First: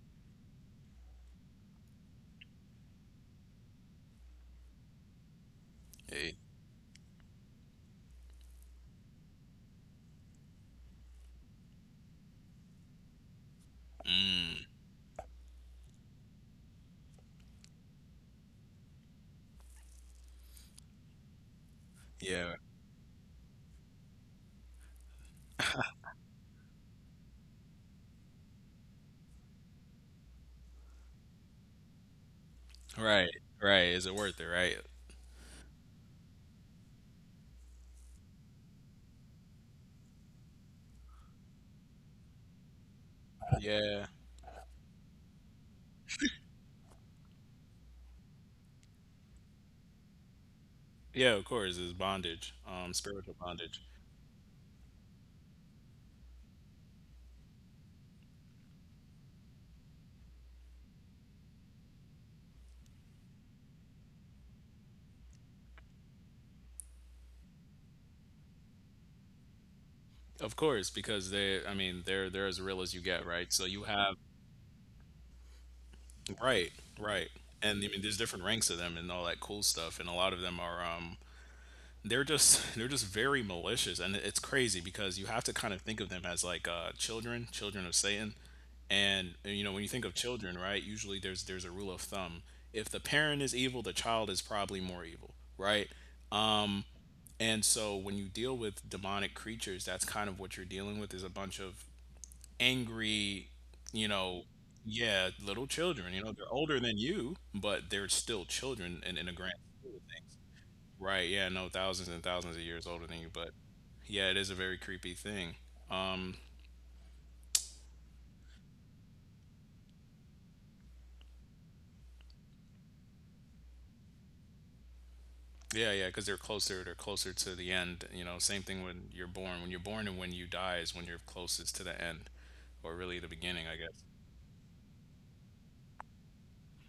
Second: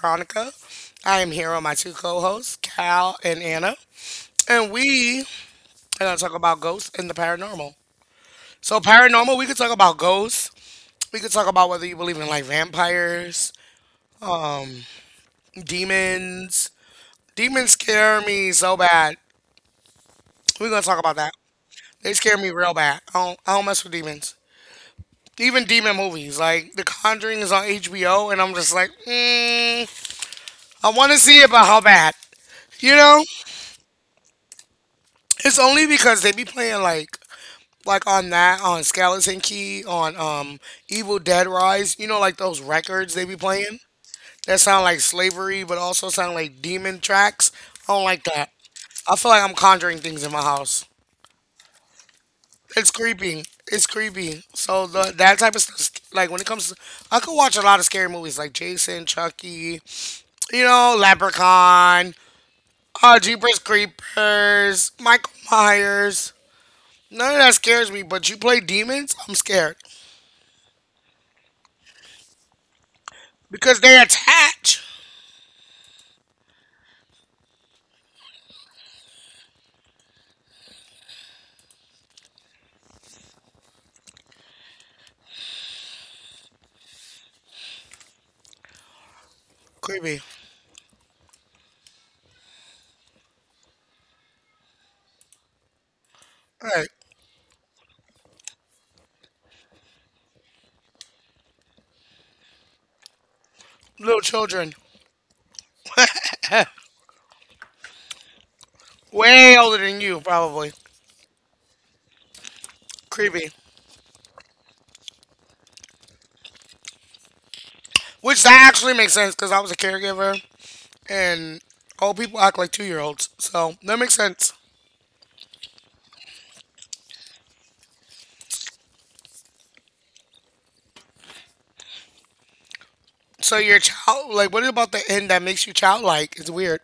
Veronica. I am here with my two co hosts, Cal and Anna. And we are going to talk Eight. about ghosts and the paranormal. So, paranormal, we could talk about ghosts. We could talk about whether you believe in like vampires, Mm. demons. Demons scare me so bad. We're going to talk about that. They scare me Yeah. real bad. I don't mess with demons. Even demon movies, like The Conjuring is on HBO, and I'm just like, mm, I want to see it, but how bad? You know? Right. Right. Is it worth it? Right. It's only because they be playing like on Skeleton Key on Evil Dead Rise. You know, like those records they be playing Yeah. that sound like slavery, but also sound like demon tracks. I don't like that. I feel like I'm conjuring things in my house. Yeah. Of course, it's bondage. It's Spiritual creepy. bondage. It's creepy. So the that type of stuff, like when it comes to, I could watch a lot of scary movies like Jason, Chucky, you know, Leprechaun, Jeepers Creepers, Michael Myers. None of that scares me, but you play demons, I'm scared. Of course, because they. I mean, they're as real as you get, right? So Because you they have. attach. Right. Right. And I mean, there's different ranks of them and all that cool stuff, and a lot of them are they're just very malicious, and it's crazy because you have to kind of think of them as like children, children of Satan. And you know, when you think of Creepy. children, right, usually there's a rule of thumb. If the parent is evil, the child is probably more evil, right? um Alright. and so when you deal with demonic creatures, that's kind of what you're dealing with, is a bunch of angry, you Little know, children. yeah, little children. You know, they're older than you, but they're still children in a grand. Way older than you, probably. Right, yeah, no, thousands and thousands of years older than you, but Creepy. yeah, it is a very creepy thing. Um, Which that actually makes sense because I was a caregiver and old people act like 2 year olds. So that makes sense. yeah, yeah, because they're closer to the end. You know, same thing when you're born. When you're born and when you die is when you're closest to the end, or really the So beginning, I your guess, child like what about the end that makes you childlike? It's weird.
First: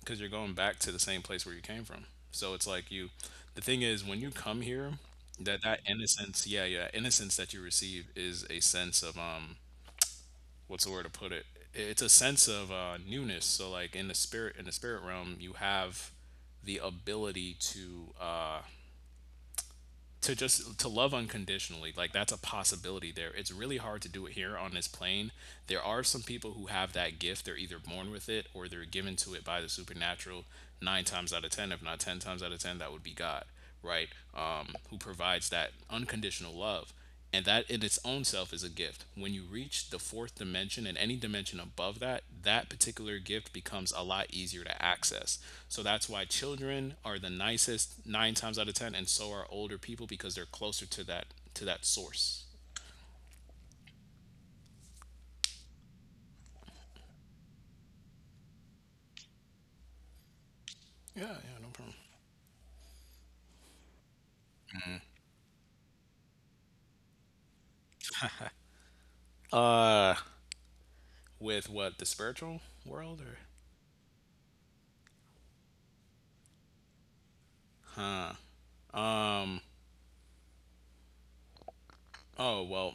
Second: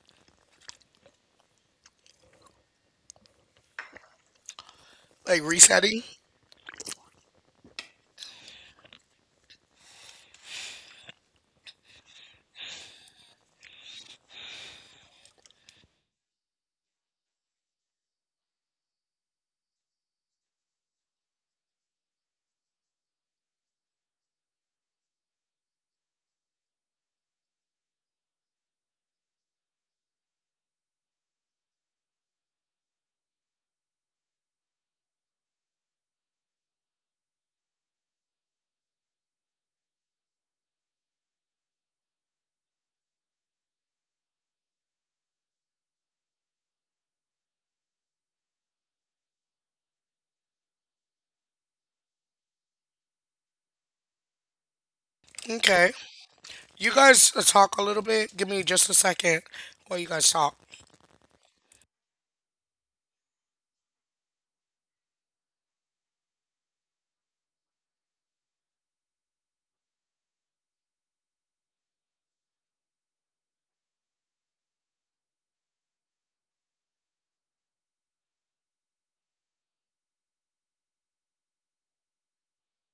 because you're going back to the same place where you came from. So it's like the thing is, when you come here, Like that that resetting? innocence, yeah, yeah, innocence that you receive is a sense of what's the word to put it? It's a sense of newness. So like in the spirit realm, you have the ability to just to love unconditionally. Like that's a possibility there. It's really hard to do it here on this plane. There are some people who have that gift. They're either born with it or they're given to it by the supernatural. Nine times out of ten, if not ten times out of ten, that would be God, right? Who provides that unconditional love, and that in its own self is a gift. When you reach the fourth dimension and any dimension above that, that particular gift becomes a lot easier to access. So that's why children are the nicest nine times out of ten, and so are older people because they're closer to that source. Okay. You guys talk a little bit. Give me just a second while you guys talk. Yeah, yeah, no problem. Uh, with what, the spiritual world or? Oh well,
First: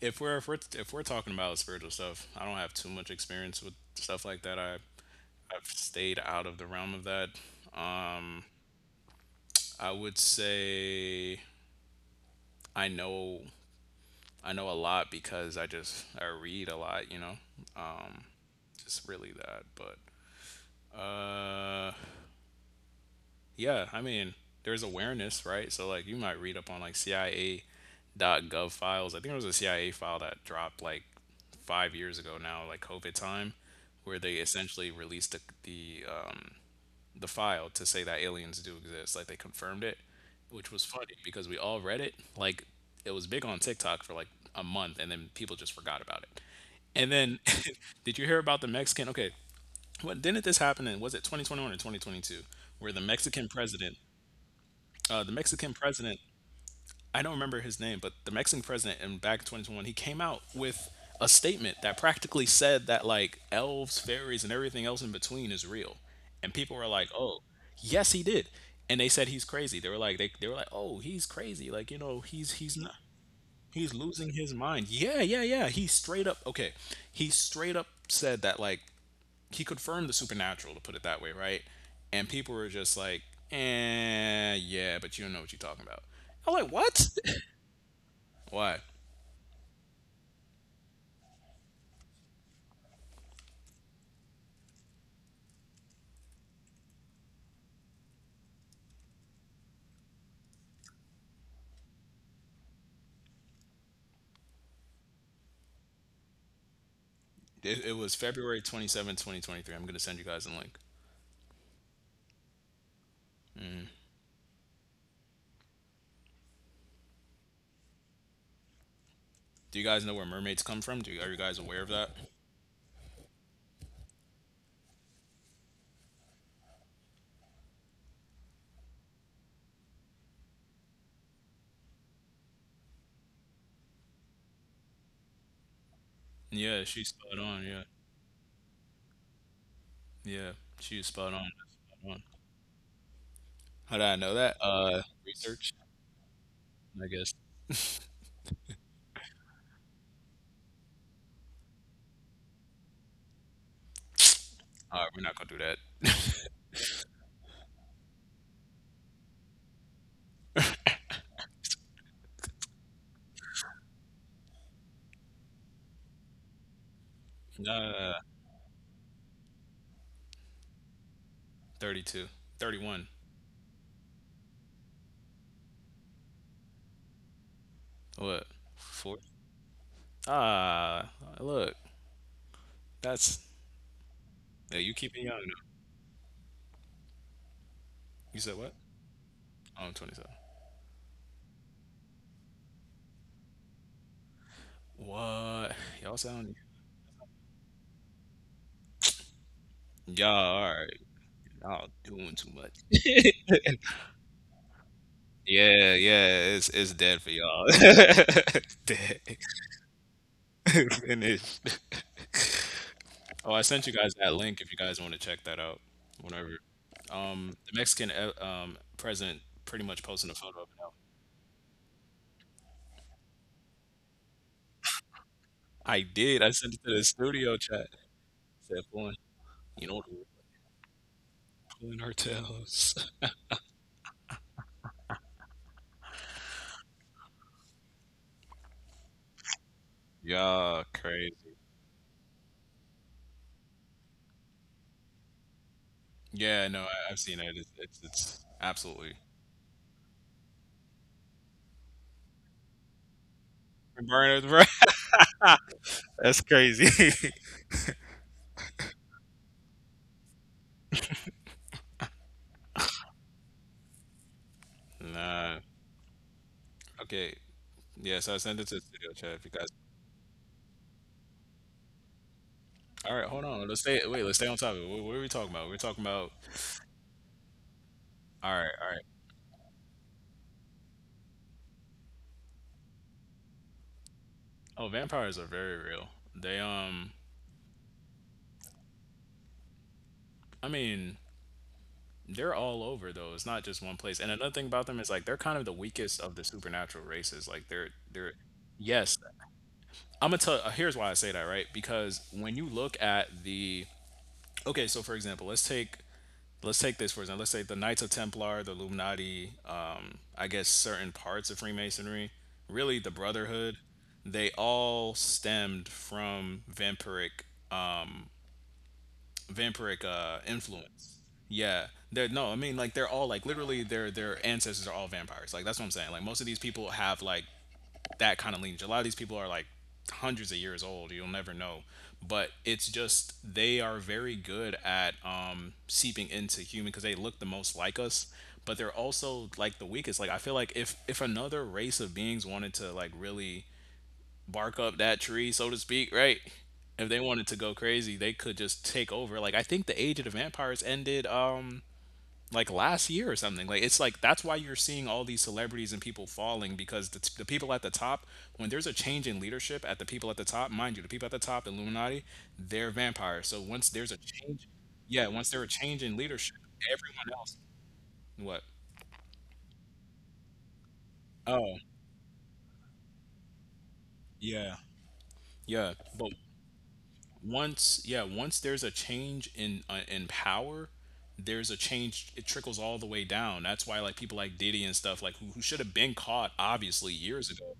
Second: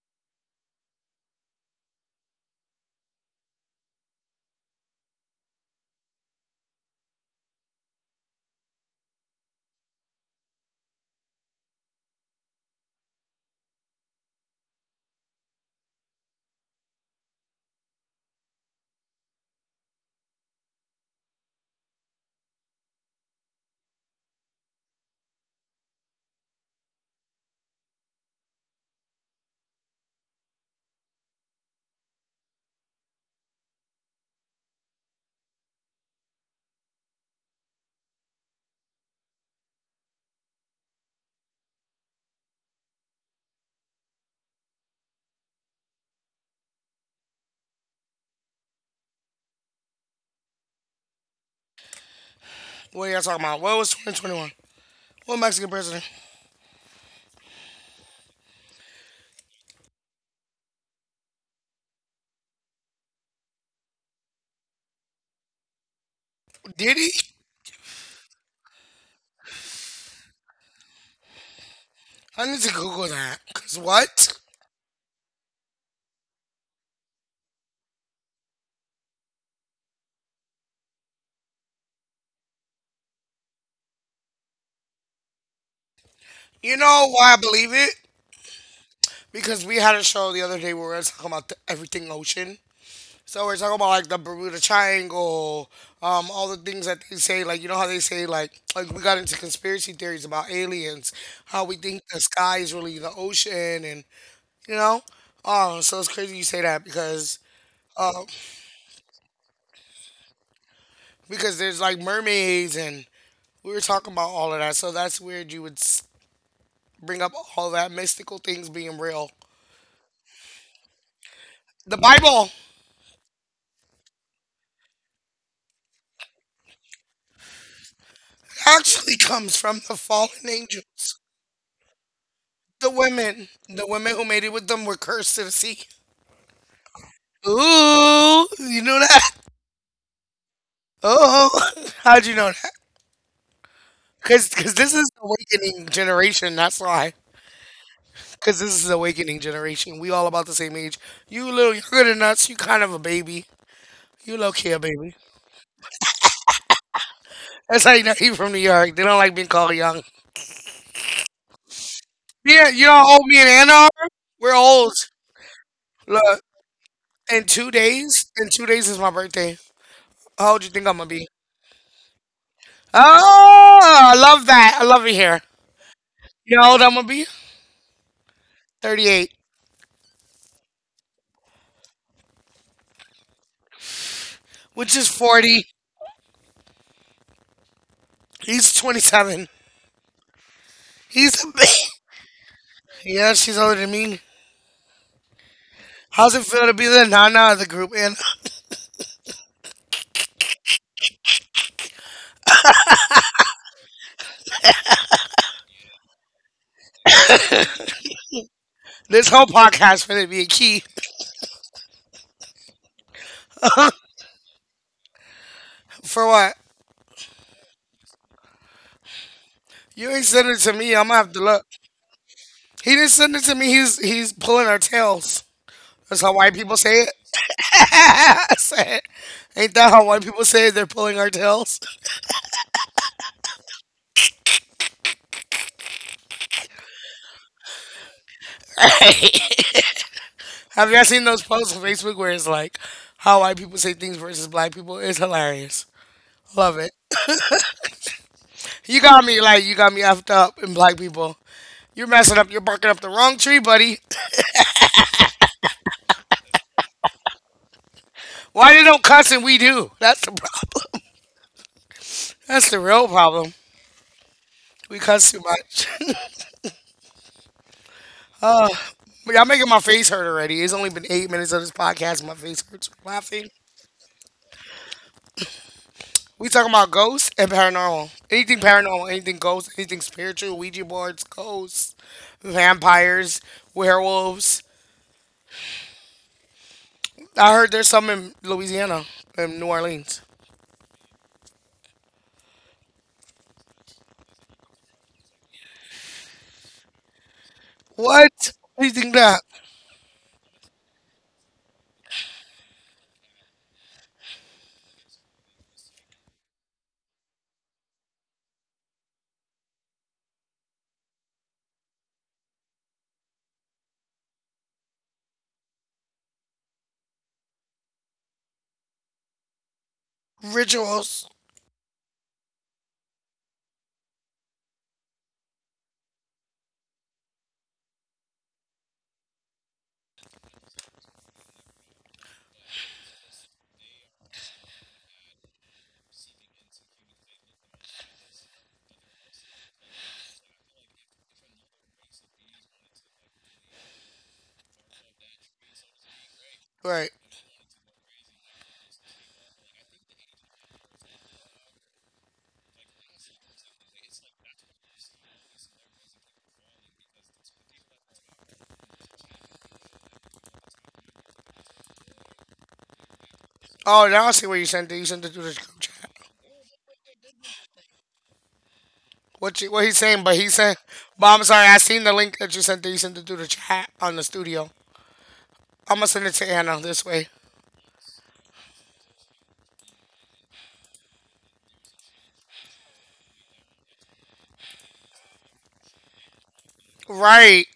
if we're talking about spiritual stuff, I don't have too much experience with stuff like that. I've stayed out of the realm of that. I would say I know I know a lot because I just I read a lot, you know. Just really that, but uh yeah, I mean, there's awareness, right? So like you might read up on like CIA.gov files. I think there was a CIA file that dropped like 5 years ago now, like COVID time, where they essentially released the file to say that aliens do exist, like they confirmed it, which was funny because we all read it, like it was big on TikTok for like a month, and then people just forgot about it. And then, did you hear about the Mexican? Okay, didn't this happen in, was it 2021 or 2022, where the What are you guys talking Mexican about? What was 2021? What Mexican president? president, I don't remember his name, but the Mexican president, in back in 2021, he came out with a statement that practically said that like elves, fairies, and everything else in between is real, and people were like, Diddy? oh, yes, he did, and they said he's crazy. They were like, they were like, oh, he's crazy, like you know, I need to he's not. Google that. Cause He's losing what? his mind. Yeah, yeah, yeah. He straight up okay. He straight up said that like he confirmed the supernatural, to put it that way, right? And people were just like, eh, yeah, but you don't know what you're talking about. I'm like, You know what? why I believe it? Why?" Because we had a show the other day where we were talking about everything ocean. So we're talking about like the Bermuda Triangle, all the things that they say. Like you know how they say like we got into conspiracy theories about aliens, how we think the sky is really the ocean, and you know. So it's crazy you say that It was um, February 27, 2023. I'm going to send you guys a link. because there's like mermaids and we were talking about all of that. So that's weird you would bring up all that mystical things being real. Do you guys know where mermaids come from? Are you guys aware of The that? Bible actually comes from the fallen angels. The women who made it with them were cursed to the sea. Yeah, she's spot on. Yeah. Ooh, you know that? Yeah. She's spot on. Oh, Spot on. how'd you know that? How did I know Because that? cause 'cause this is the Research, awakening generation, that's I why. guess. Because this is the awakening generation. We all about the same age. You a little younger than us, you kind of a baby. You low key a All right, baby. we're not going to do That's how you know you from New York. They don't like being called young. Yeah, you don't owe me an Ann Arbor? We're old. Look, that. In 2 days is my birthday. How old do you think I'm gonna be? 32. 31. Oh, I love that. I love it here. You know how old I'm gonna be? What? Four? 38, Ah, look. That's Hey, you which is keep it young though. 40. You said what? He's 27. Oh, I'm 27. He's a Yeah, she's older than me. What? Y'all How's it sound feel to be the nana of the group? And y'all all right. Y'all doing too much. Yeah, yeah. It's dead for y'all. It's dead. this whole podcast for it to be a key Finished. Oh, I sent you guys that link if you guys want to check that out. for Whenever. what? The Mexican president, pretty much You ain't posting a send photo it of to it now. me. I'm gonna have to look. He didn't send it to me. He's pulling our tails. I That's how did. I white sent people it to the say it. studio chat. I Said, said, "Pulling, ain't you that know, how white people say it? They're pulling our tails. pulling our tails." Y'all Have you guys seen those crazy. posts on Facebook where it's like how white people say things versus black people? It's hilarious. Yeah, Love no, it. I've seen it. It's absolutely. You got me effed up in black people. You're messing up. You're barking up the wrong tree, buddy. Burn it. That's crazy. Why they don't cuss and we do? That's the problem. That's the real problem. We cuss too Nah. much. Okay. Yeah, so I sent it to the studio chat But if you y'all guys. making my face hurt already. It's only been 8 minutes of this podcast. And my face hurts from All right, hold laughing. on. Let's stay on topic. What are we talking about? We're talking about. We talking about ghosts and paranormal. All Anything right, all right. paranormal, anything ghost, anything spiritual, Ouija boards, ghosts, vampires, werewolves, Oh, vampires are very real. They I heard there's some in Louisiana and New Orleans. I mean, they're all over though. It's not just one place. And another thing about them is like they're kind of the weakest of the supernatural races. Like they're. What? How do you Yes, think that? I'm gonna tell. Here's why I say that, right? Because when you look at the okay, so for example, let's take this for example, let's say the Knights of Templar, the Illuminati, I guess certain parts of Freemasonry, really the Brotherhood, they all stemmed from vampiric influence. Rituals. Yeah they're No, I mean, like they're all like literally their ancestors are all vampires, like that's what I'm saying. Like most of these people have like that kind of lineage. A lot of these people are like hundreds of years old. You'll never know. But it's just they are very good at seeping into human because they look the most like us. But they're also like the weakest. Like I feel like if another race of beings wanted to like really bark up that tree, so to speak, right? If Right. they wanted to go crazy, they could just take over. Like I think the Age of the Vampires ended. Like last year or something. Like it's like that's why you're seeing all these celebrities and people falling because the people at the top, when there's a change in leadership at the people at the top, mind you, the people at the top, the Illuminati, they're vampires. So once there's Oh, a now I see where change, you sent it. You yeah, sent it through once the there's a group change chat. in leadership, everyone else, what? What you, what he's saying, but he said, but I'm sorry, Oh, I seen the link that you sent. That you sent it through the chat on the studio. yeah, yeah. I'm gonna send But it to Anna this way. once yeah, once there's a change in power, there's a change, it trickles all the way down. That's why like people like Diddy and stuff, like who should have been caught obviously years Right. ago,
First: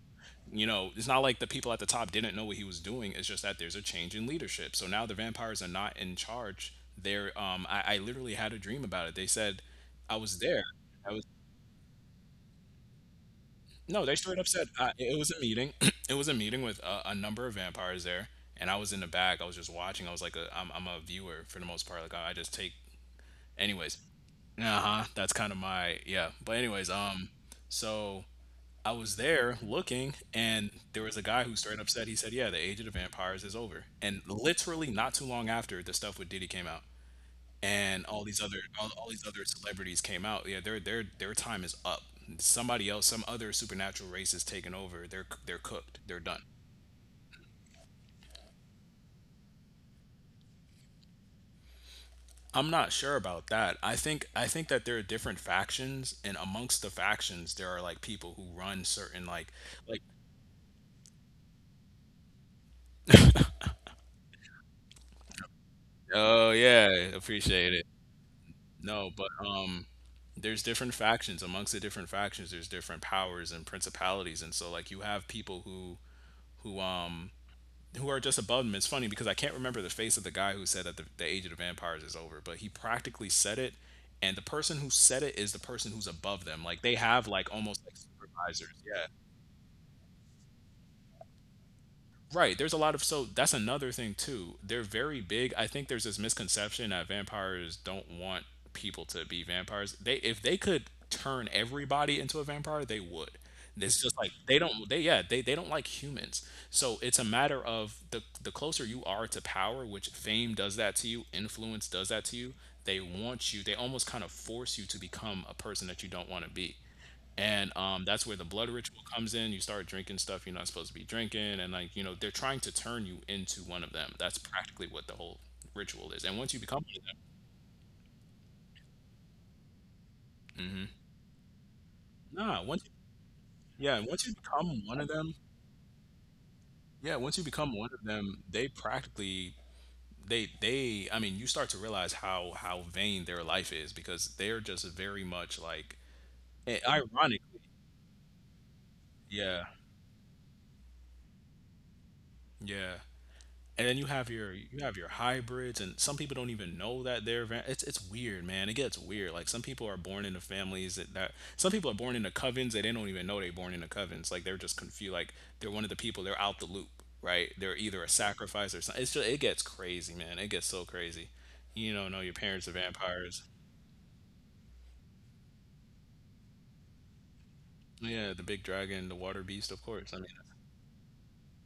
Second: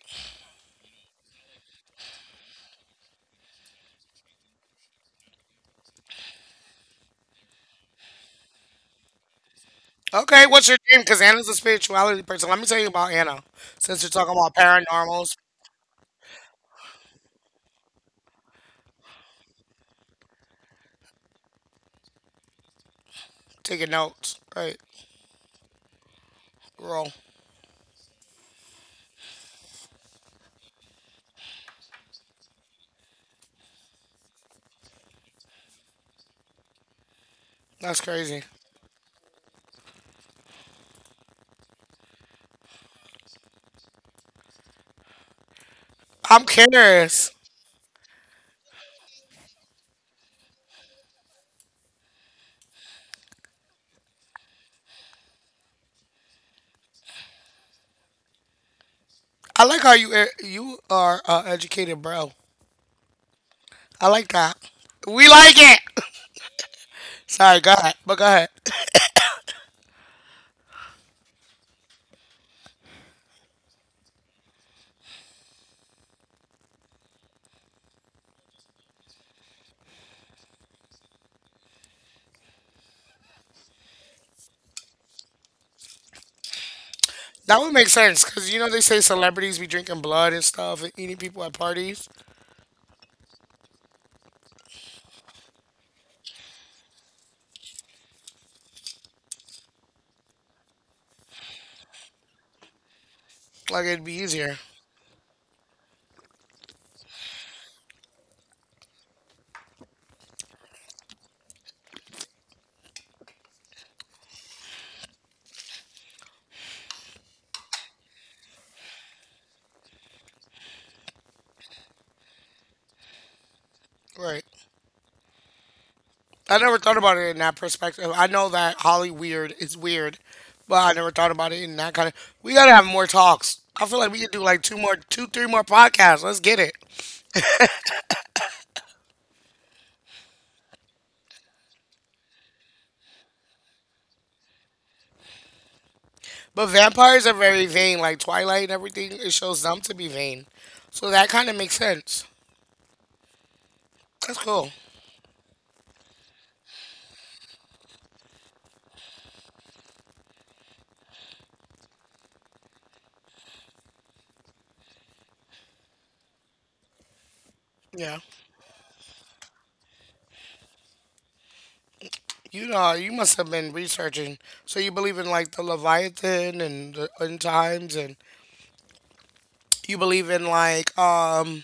you know, it's not like the people at the top didn't know what he was doing. It's just that there's a change in leadership, so now the vampires are not in charge. They're I literally had a dream about it. They said I was Okay. there What's your name? I Because was Anna's a spirituality person. Let me tell you about Anna. Since no, you're they talking straight up about said, it was paranormals, a meeting. It was a meeting with a number of vampires there, and I was in the back. I was just watching. I was like, I'm a viewer for the most part. Like I just take, taking anyways. notes. Uh Right. huh. That's kind of my yeah. But anyways, Roll. So I was there looking, and there was a guy who straight up said, he said, yeah, the age of the vampires is over. And literally not too long after, the stuff with Diddy came out, That's and all these crazy. other all these other celebrities came out. Yeah, their time is up. Somebody else, some other supernatural race is taking over. They're cooked. They're done. I'm curious. I'm not sure about that. I think that there are different factions, and amongst the factions, there are like people who run certain I like how like, you you are educated, bro. I like that. We like it. oh yeah, Sorry, appreciate go it. ahead, but go ahead. No, but there's different factions amongst the different factions. There's different powers and principalities, and so like you have people who um who are just above him. It's funny because I can't remember the face of the guy who said that the age of the vampires is over, but he practically said it. And the person who said it is the person who's above them. Like they have like That would almost make like sense because you know supervisors. they say Yeah. celebrities be drinking blood and stuff and eating people at parties. Right. There's a lot of so that's another thing too. They're very big. I think there's this misconception that vampires don't want people to be vampires. They if they could turn everybody into a vampire, they would. Like It's it'd be just like easier, they yeah, they don't like humans. So it's a matter of the closer you are to power, which fame does that to you, influence does that to you, they want you, they almost kind of force you to become a person that you don't want to be and that's where the blood ritual comes in. You start drinking stuff you're not supposed to be drinking, and they're trying to turn you into one of them. That's right? practically what the whole ritual is. And once I you never become thought about it in that perspective. I know that Holly weird is weird, one of but them. I Hmm. never thought about it in that kind of. We Nah, gotta once have more talks. I yeah, feel like we once could you do like become one of two, them, three more podcasts. Let's get it. yeah, once you become one of them, they practically they I mean, you start to realize how vain their life is because they're just very much like But vampires are ironically, very vain, like Twilight and everything. It shows yeah, them to be vain, so that kind of makes sense. yeah. And then you have That's your cool. Hybrids, and some people don't even know that they're it's weird, man. It gets weird. Like some people are born into families that some people are born into covens that they don't even know they're born into covens. Like they're just confused. Like they're one of the people, they're out the loop, right? They're either a Yeah, sacrifice or something. It's just, it gets crazy, man. It gets so crazy. You don't know your parents you are know, you must vampires. have been researching. So you believe in like the Leviathan and the end times, and Yeah, the big dragon, the water beast, of you course. I mean, believe in like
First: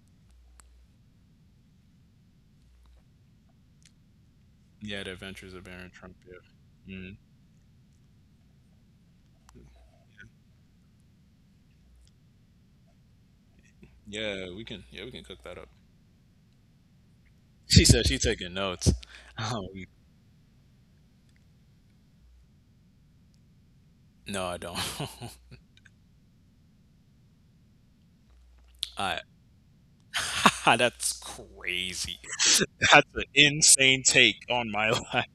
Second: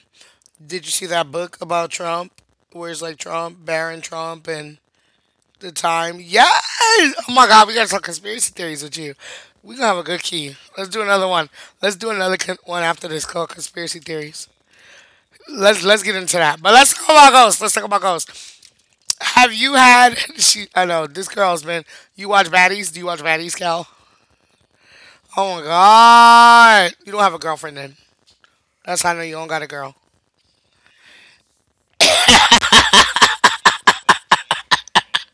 Did you see that book about Trump? Where it's like Trump, Baron Trump, and yeah, the adventures of the Baron Trump, time. yeah. Yes. Oh Mm-hmm. my God, we gotta talk conspiracy theories with you. We gonna have a good key. Let's do another one. Let's do another one after this called conspiracy Yeah, theories. we can, yeah, we can cook that up. Let's get into that. But let's talk about ghosts. Let's She talk about said she's taking ghosts. notes. Have you had she I know, this girl's been you watch baddies? Do you watch baddies, Cal? No, I don't. Oh my god. You don't have a girlfriend then. That's how I I know you don't got a girl. that's crazy. That's an insane take on my life.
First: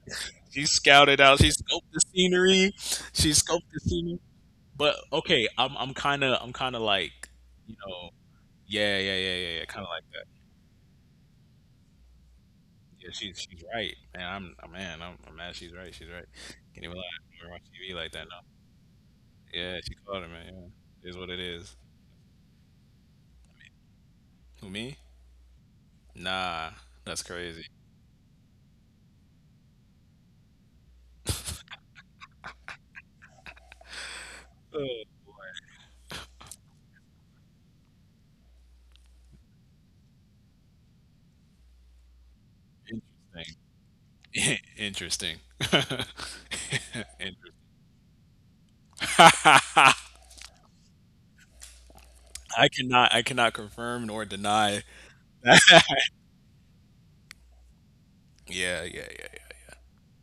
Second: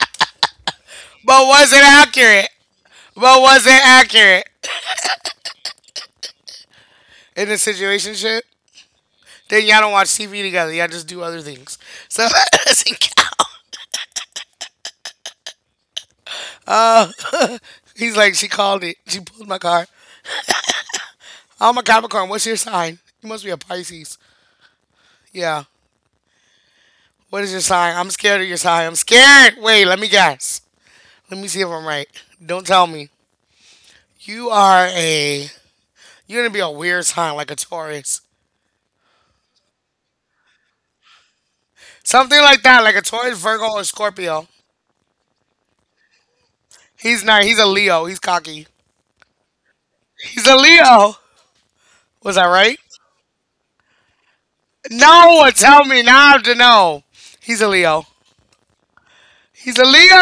She scouted out. But She was it scoped the accurate? scenery. She But was scoped the it scenery. accurate But okay, I'm kind of like in the you know situation shit? yeah, yeah, yeah, yeah, yeah, Then y'all kind of don't like watch that. TV together. Y'all just do other things. So listen, Yeah, she's Cal. she's right, man. I'm mad. She's right. She's right. Can't even lie. I'm watch TV like He's that like, now. she called it. She pulled my Yeah, card. she called it, man. Yeah, it is what it is. I'm a Capricorn. What's your sign? You must be a Pisces. Who, me? Yeah. Nah, that's What is your crazy. sign? I'm scared of your sign. I'm scared. Wait, let me guess. Let me see if I'm right. Don't tell me. You Uh, are a. You're gonna be a weird sign, like a Taurus, something like that, like a Taurus, Virgo, Interesting. or Scorpio. Interesting. He's Interesting. not. He's a Leo. He's cocky. He's a Leo. Was I I right? cannot I cannot confirm nor deny. No, tell me now. I have to know. He's a Leo. Yeah, yeah, yeah. He's a Leo.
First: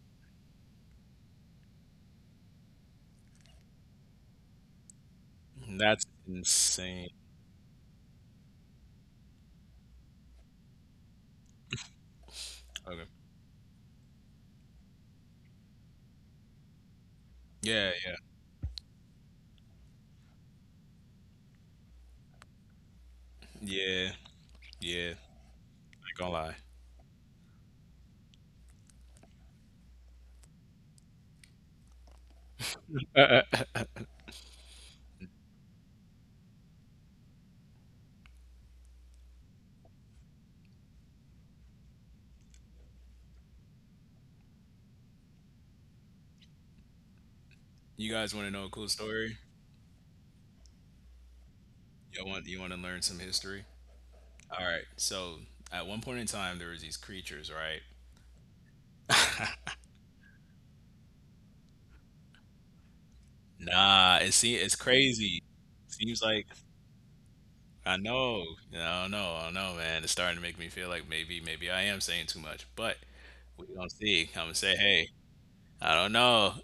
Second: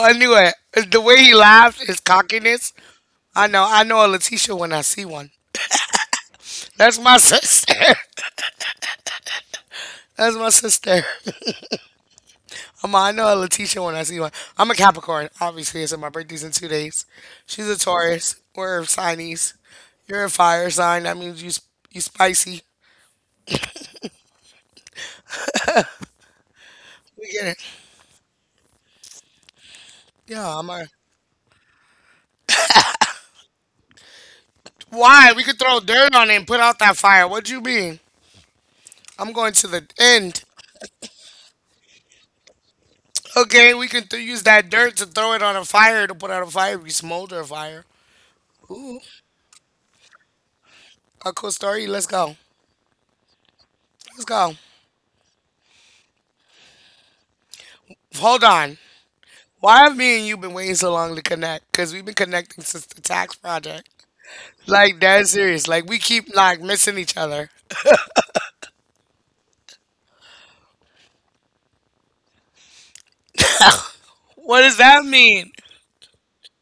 I knew it. The way he laughs, his cockiness. I know. I know a Letitia when I see one. Yeah. That's That's insane. my sister. That's my sister. Okay. I know a Letitia when I see one. I'm a Capricorn, obviously, so my birthday's in 2 days. She's a Yeah, Taurus. We're signies. You're a fire sign. That means you you spicy. yeah. Yeah. Yeah. Not gonna We get it. Yeah, I'm a. lie. Why? We could throw dirt on it and put out that fire. What you mean? I'm going to the end. Okay, we can use that dirt to throw it on a fire to put out a fire. We smolder a fire. You guys want to know a cool Ooh, story? a cool story. Let's Y'all go. want, you want to learn some history? Let's go. All right. So at one point in time, there was these creatures, right? Hold on. Why have me and you been waiting so long to connect? Because we've been connecting since the tax project. Nah, it see, it's Like dead crazy. serious. Like we Seems keep like like missing each other. I know. I don't know. I don't know, man. It's starting to make me feel like maybe I am saying too much, but we gonna see. I'm gonna What say, does that hey, mean? I don't know.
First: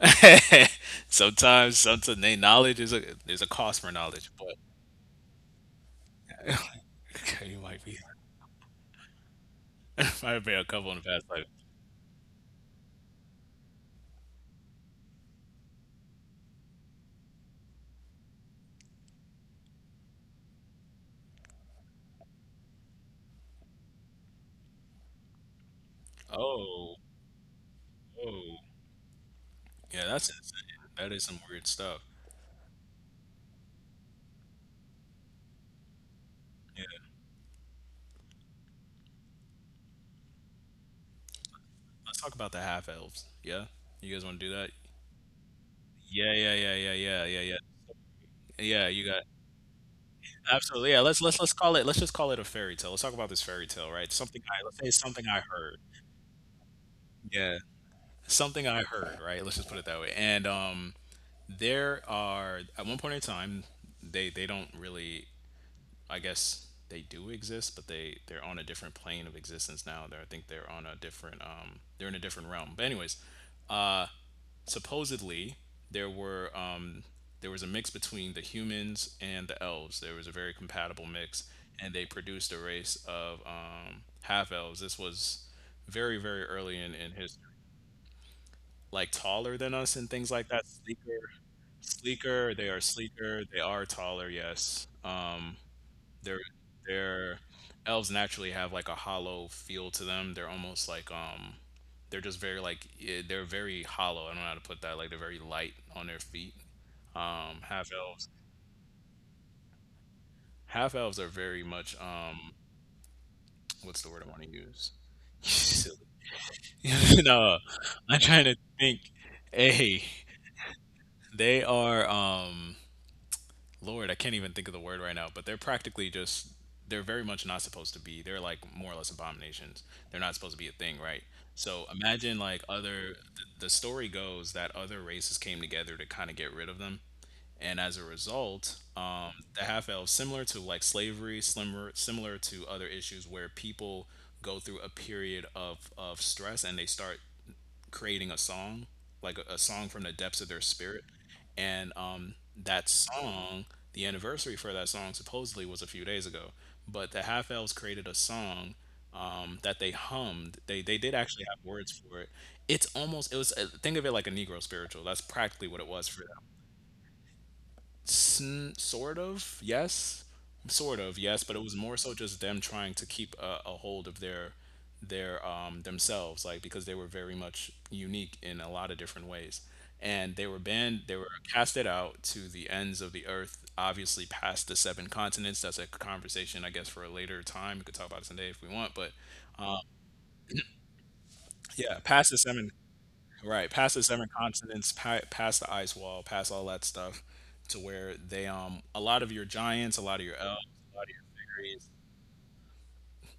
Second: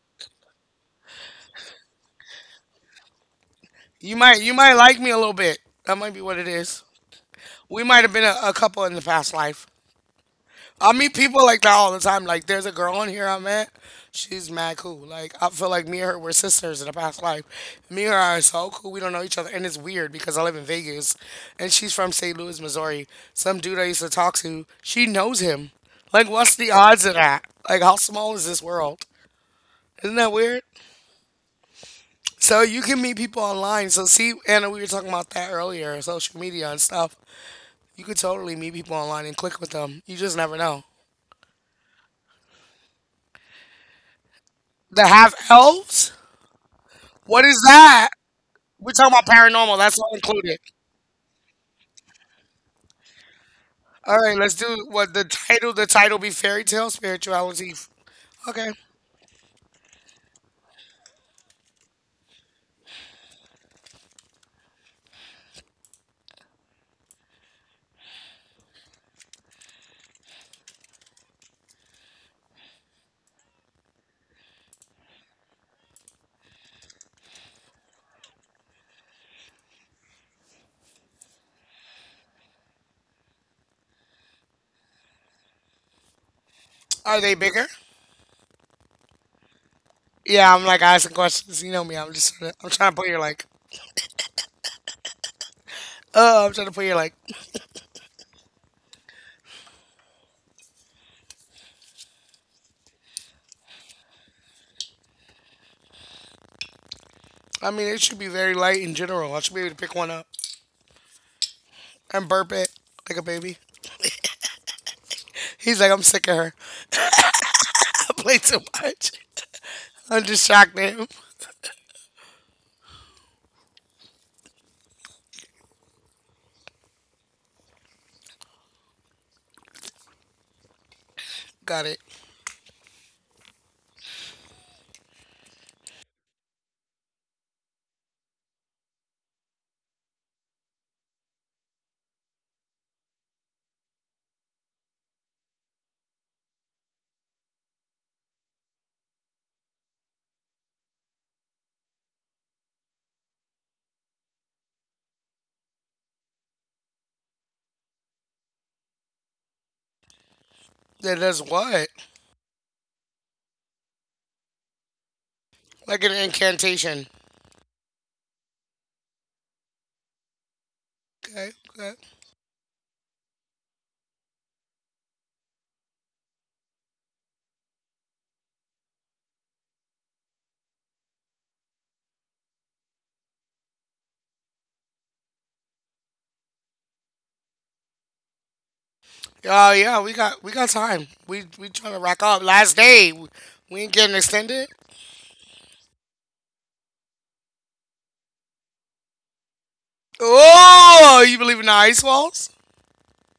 sometimes, they knowledge is a there's a cost for knowledge, You but might like me a little bit. That might be what it is. okay, you We might be might have been a couple in the past life. might have been a couple I in the meet past people life. like that all the time. Like there's a girl on here I met. She's mad cool. Like I feel like me and her were sisters in a past life. Me and her are so cool. We don't know each other, and it's weird because I live in Vegas, and she's from St. Louis, Missouri. Some dude I used to talk to, she knows him. Like what's the Oh, odds of that? Like how small is oh, this world? yeah, Isn't that's that weird? insane. That is some weird stuff. So you can meet people online. So see, Anna, we were talking about that earlier, social media and Yeah, stuff. You could totally meet people online and click with them. You just never know. let's talk about the half elves. Yeah, you guys want to do that? The half elves? Yeah, yeah, yeah, yeah, yeah, yeah, What yeah. is that? Yeah, We're you talking guys. about paranormal. That's all included. Absolutely, yeah, let's call it, let's just call it a fairy tale. Let's talk about this fairy tale, right? All right, Something let's I Let's do say what the something I title. heard. The title be fairy tale Yeah. spirituality. Something Okay. I heard, right? Let's just put it that way. And there are at one point in time, they don't really, I guess they do exist, but they're on a different plane of existence now. They're, I think they're on a different they're in a different realm. But anyways, uh, supposedly there were there was a mix between the humans and the elves. There was a very compatible mix, and they produced a race of half elves. This was very very early in Are they history, bigger? like taller than us and things like Yeah, I'm that. like asking Sleeker, questions. You know me. I'm just. sleeker. I'm They are trying to put your sleeker. like. They are taller. Yes. Their I'm trying to put your like. their elves naturally have like a hollow feel to them. They're almost like they're just very like they're very hollow. I don't know how to put that. Like they're very light on their feet. I mean, Half it should be elves. very light in general. I should be able to pick one up Half elves are very much and burp it like a baby. what's the word I want to use? He's like, Silly. I'm sick of her. No. I'm Played trying to so think. much. Hey, I just shocked him. they are Lord, I can't even think of the word right now, but they're practically just they're very much not supposed to be. They're like more or less abominations. They're not supposed to be a thing, right? Got So it. imagine like the story goes that other races came together to kind of get rid of them. And as a result, the half elves, similar to like slavery, similar to other issues where people go through a period of stress, and they start creating a song, like a song from the depths of their spirit. And that song, the anniversary for that song supposedly was a few days ago, but the half elves created a song that they hummed. They did That does actually have what? words for it. It's almost, it was think of it like a Negro spiritual. That's practically what it Like was an for them. incantation. Sort of, yes, sort of, yes, Okay. but it was Okay. more so just them trying to keep a hold of their themselves, like, because they were very much unique in a lot of different ways, and they were banned, they were casted out to the ends of the earth, obviously past the seven continents. That's a conversation I guess for a later time. We could talk about it someday if we want, but Oh yeah, we got time. We trying to yeah, rock past the up. seven, Last day. right, We ain't past the getting seven extended. continents, past the ice wall, past all that stuff, to where they a lot of your giants, a lot of your elves, a lot of Oh, your you believe in the fairies. ice walls?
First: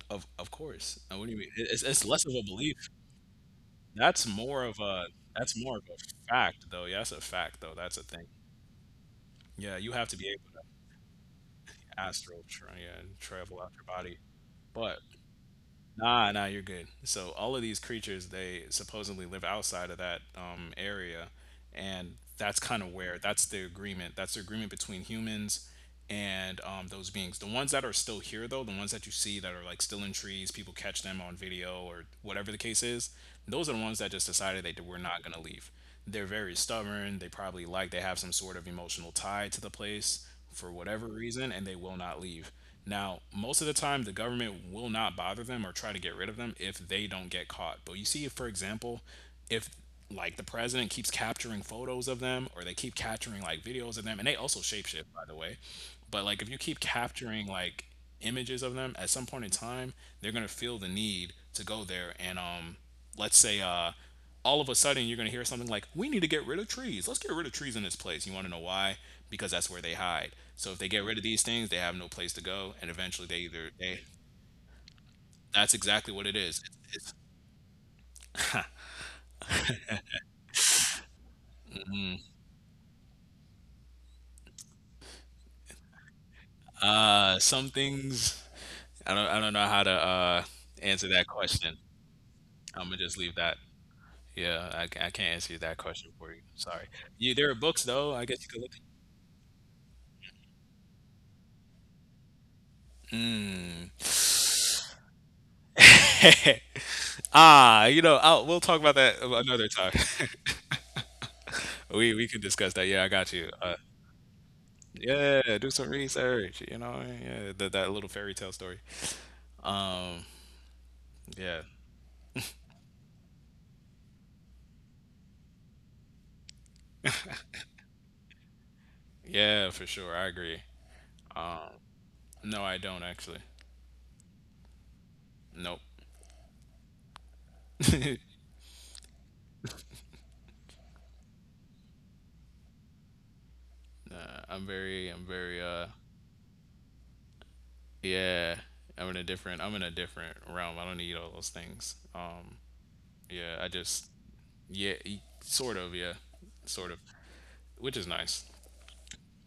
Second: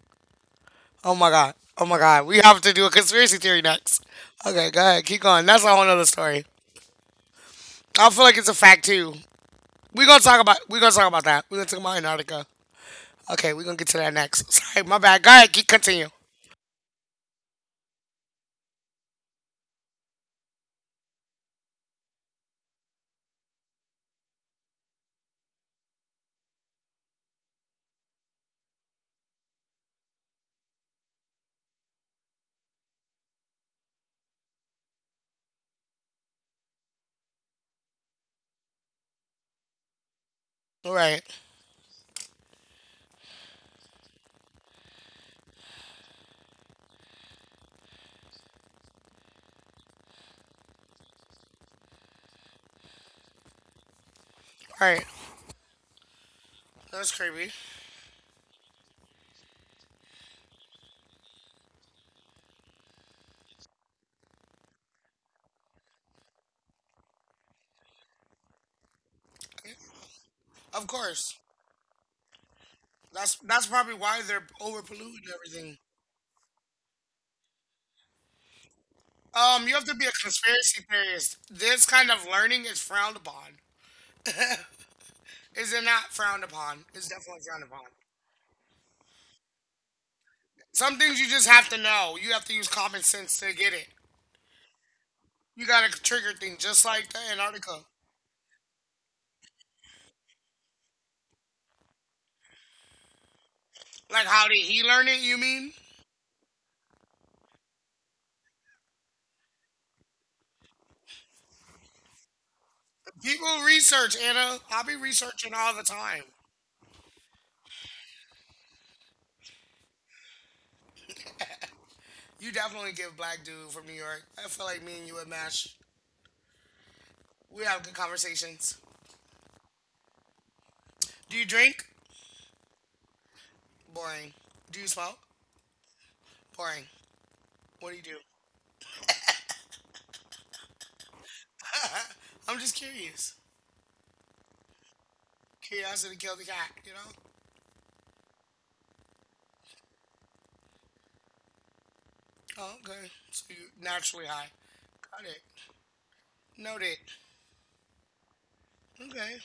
Of course. Oh What my do you mean? god. Oh my It's less god. of We a have to belief. do a conspiracy theory next. That's more Okay, of go ahead. a, Keep going. that's That's a more of whole a nother story. fact though. Yeah, that's a fact though. That's a I feel thing. like it's a fact too. Yeah, you We're have to gonna be talk able about to we're gonna talk about that. We're gonna talk about Antarctica. Yeah, Okay, travel we're out gonna your get to that body. next. Sorry, my But bad. Go ahead, keep continue. nah, nah, you're good. So all of these creatures, they supposedly live outside of that area, and that's kind of where that's the agreement between humans and those beings. The ones that are still here though, the ones that you see that are like still in trees, people catch them on video or whatever the case is, those are the ones that just decided they were not going to leave. They're very stubborn. They probably like, they have some sort of emotional tie to the place for All whatever right. reason, and they will not leave. Now most of the time the government will not bother them or try to get rid of them if they don't get caught. But you see, for example, if like the president keeps capturing photos of them, or they keep capturing like videos of them, and they also All right. shapeshift by the way, but like if you keep That's capturing creepy. like images of them, at some point in time they're going to feel the need to go there, and let's say all of a sudden you're going to hear something like, we need to get rid of trees, let's get rid of trees in this place. You want to know why? Because that's where they hide. So if Of they get rid of course. these things, they have no place to go, and eventually That's they that's either probably they why they're over polluting that's everything. exactly what it is. it's, You have to be a conspiracy theorist. This it's kind mm, of learning is frowned upon. Is it not frowned upon? It's definitely frowned some upon. things, I don't know how to Some answer things that you just have question. to know. You have to use I'm gonna common just leave sense to that. get it. Yeah, I, I can't answer You that gotta question for trigger you. things Sorry. just like the You there are books Antarctica. though. I guess you could look. Mm. Like how did he learn it, you mean? You know, we'll talk about that another time. We can discuss that. Yeah, I got you. People research, Anna. I'll be researching Yeah, do all the some time. research. You know, yeah, that that little fairy tale story. Um, yeah, You definitely give black dude from New York. I feel like me and you would match. We have good conversations. yeah, for sure. I agree. Do you drink? No, I don't actually. Boring. Do you smoke? Nope. Boring. What do you Nah, do? I'm just curious. I'm very Curiosity killed the cat, you know? yeah, I'm in a different realm. I don't need all those things. Oh, okay. So Yeah, I you just naturally high. yeah, Got it. sort of, yeah, sort of, Noted. which is nice. Okay.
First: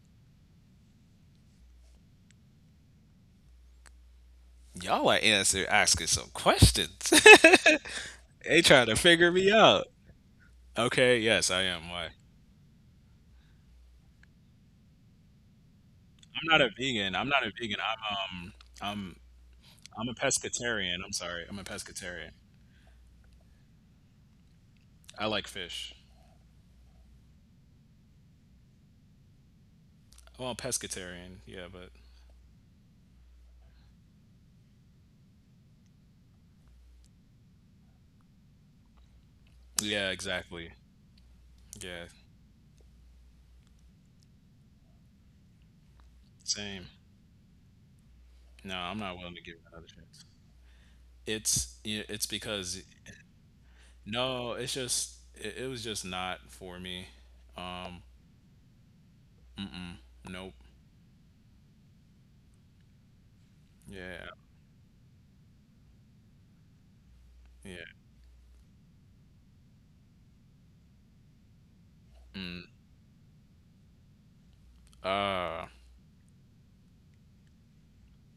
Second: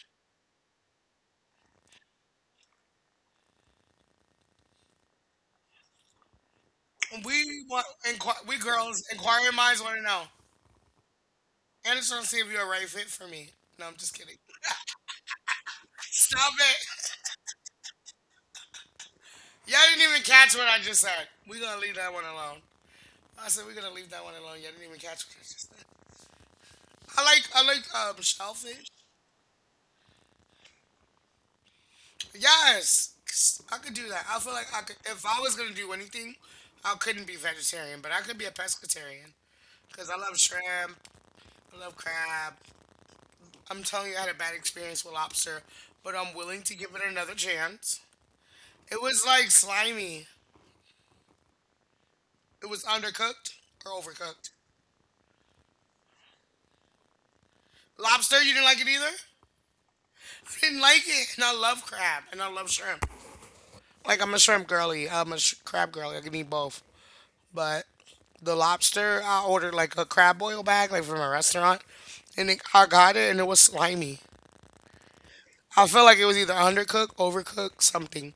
Y'all are answer asking some questions. We want inqu- we They trying to girls figure me inquiring minds out. want to know. Okay, yes, I am. And Why? it's trying to see if you're a right fit for me. No, I'm just kidding. I'm Stop not a vegan. it. I'm not a vegan. I'm Y'all I'm didn't a even catch what I pescatarian. just I'm said. sorry. I'm We're a gonna leave that one pescatarian. alone. I said we're gonna leave that one alone. Y'all didn't even I catch what I like just said. fish. I like shellfish. Well, pescatarian. Yeah, but Yes, 'cause I could do that. I feel like I could. If I was gonna do anything, I couldn't be vegetarian, but I could be a pescatarian yeah, because I love exactly. shrimp. I love Yeah, crab. I'm telling you, I had a bad experience with lobster, but I'm willing to same. give it another chance. No, I'm It not was willing to like give it another chance. slimy. It's It because was undercooked or overcooked. no, it's just it was just not for me. Um, Lobster, you didn't like it either. I nope. didn't like it, and I love crab and I love shrimp. Like Yeah, I'm a shrimp girly. I'm a crab girly. I can eat both. yeah. But the lobster, I ordered like a crab boil bag, like from a restaurant, and it, Mm. I got it and it was slimy. Uh, I felt like it was either undercooked, overcooked, something.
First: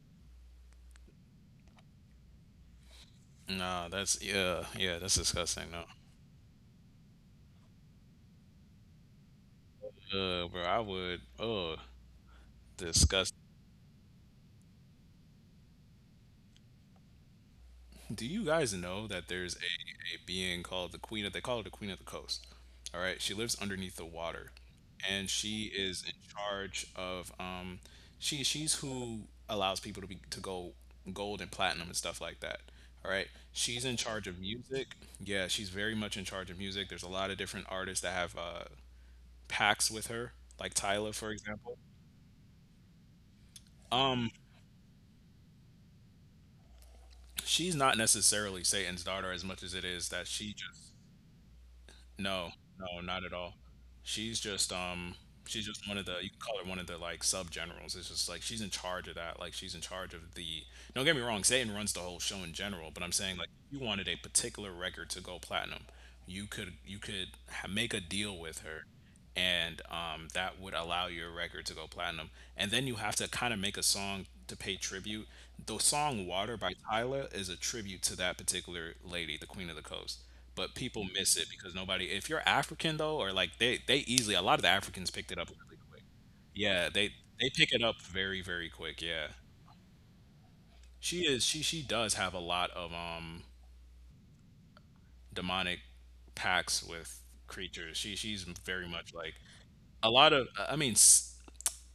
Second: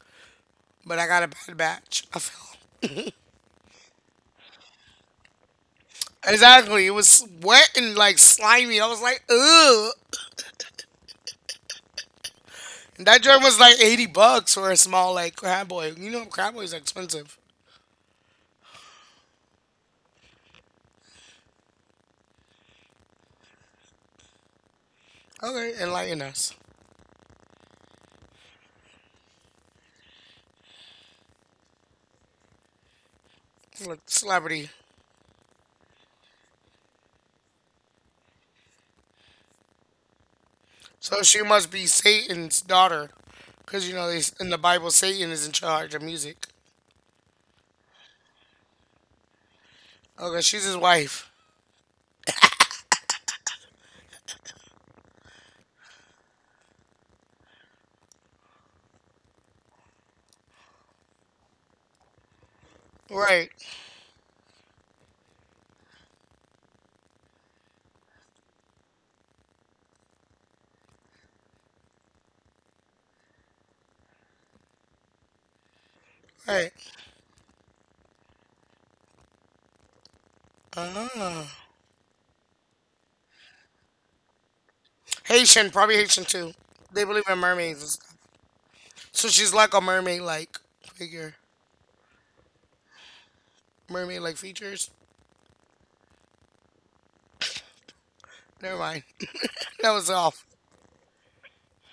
But I got a bad batch. I felt nah, that's yeah, yeah. That's disgusting. No, exactly. It was wet and like slimy. I was like, ugh. Bro, I would. And that drink Disgusting. was like $80 for a small like crab boil. You know, crab boils are expensive. Do you guys know that there's a being called the Queen of, they call her the Queen of the Coast? All right. She lives underneath the water and she Okay, is in enlighten us. charge of, she's who allows people to be, to go gold and platinum and stuff like that. All right. She's in Look, charge of celebrity. music. Yeah. She's very much in charge of music. There's a lot of different artists that have, pacts with her, like Tyla, So for she must example. be Satan's daughter, because you know they, Um, in the Bible Satan is in charge of music. she's not necessarily Satan's daughter as much as it is that Okay, she she's his just— wife. No, no, not at all. She's just um she's just one of the— you can call her one of the like sub generals. It's just like she's in charge of that. Like she's in charge of the— don't get me wrong, Zayden runs the whole show in general, but I'm saying like Right, if you wanted a particular record to go platinum, you could make a deal with her and that would allow your record to go platinum. And then you have to kind of make a song to pay tribute. The song "Water" right. by Tyler is a tribute to that particular lady, the Queen of the Coast. But people miss Ah. it because nobody— if you're African though, or like they easily— a lot of the Africans picked it up Haitian, really probably quick. Haitian too. Yeah, They they believe in they pick mermaids. it And up stuff. very quick. Yeah, So she's like a mermaid like she figure. is— she does have a lot of Mermaid like features. demonic pacts with creatures. She's Never very mind. much like That was a lot off. of— I mean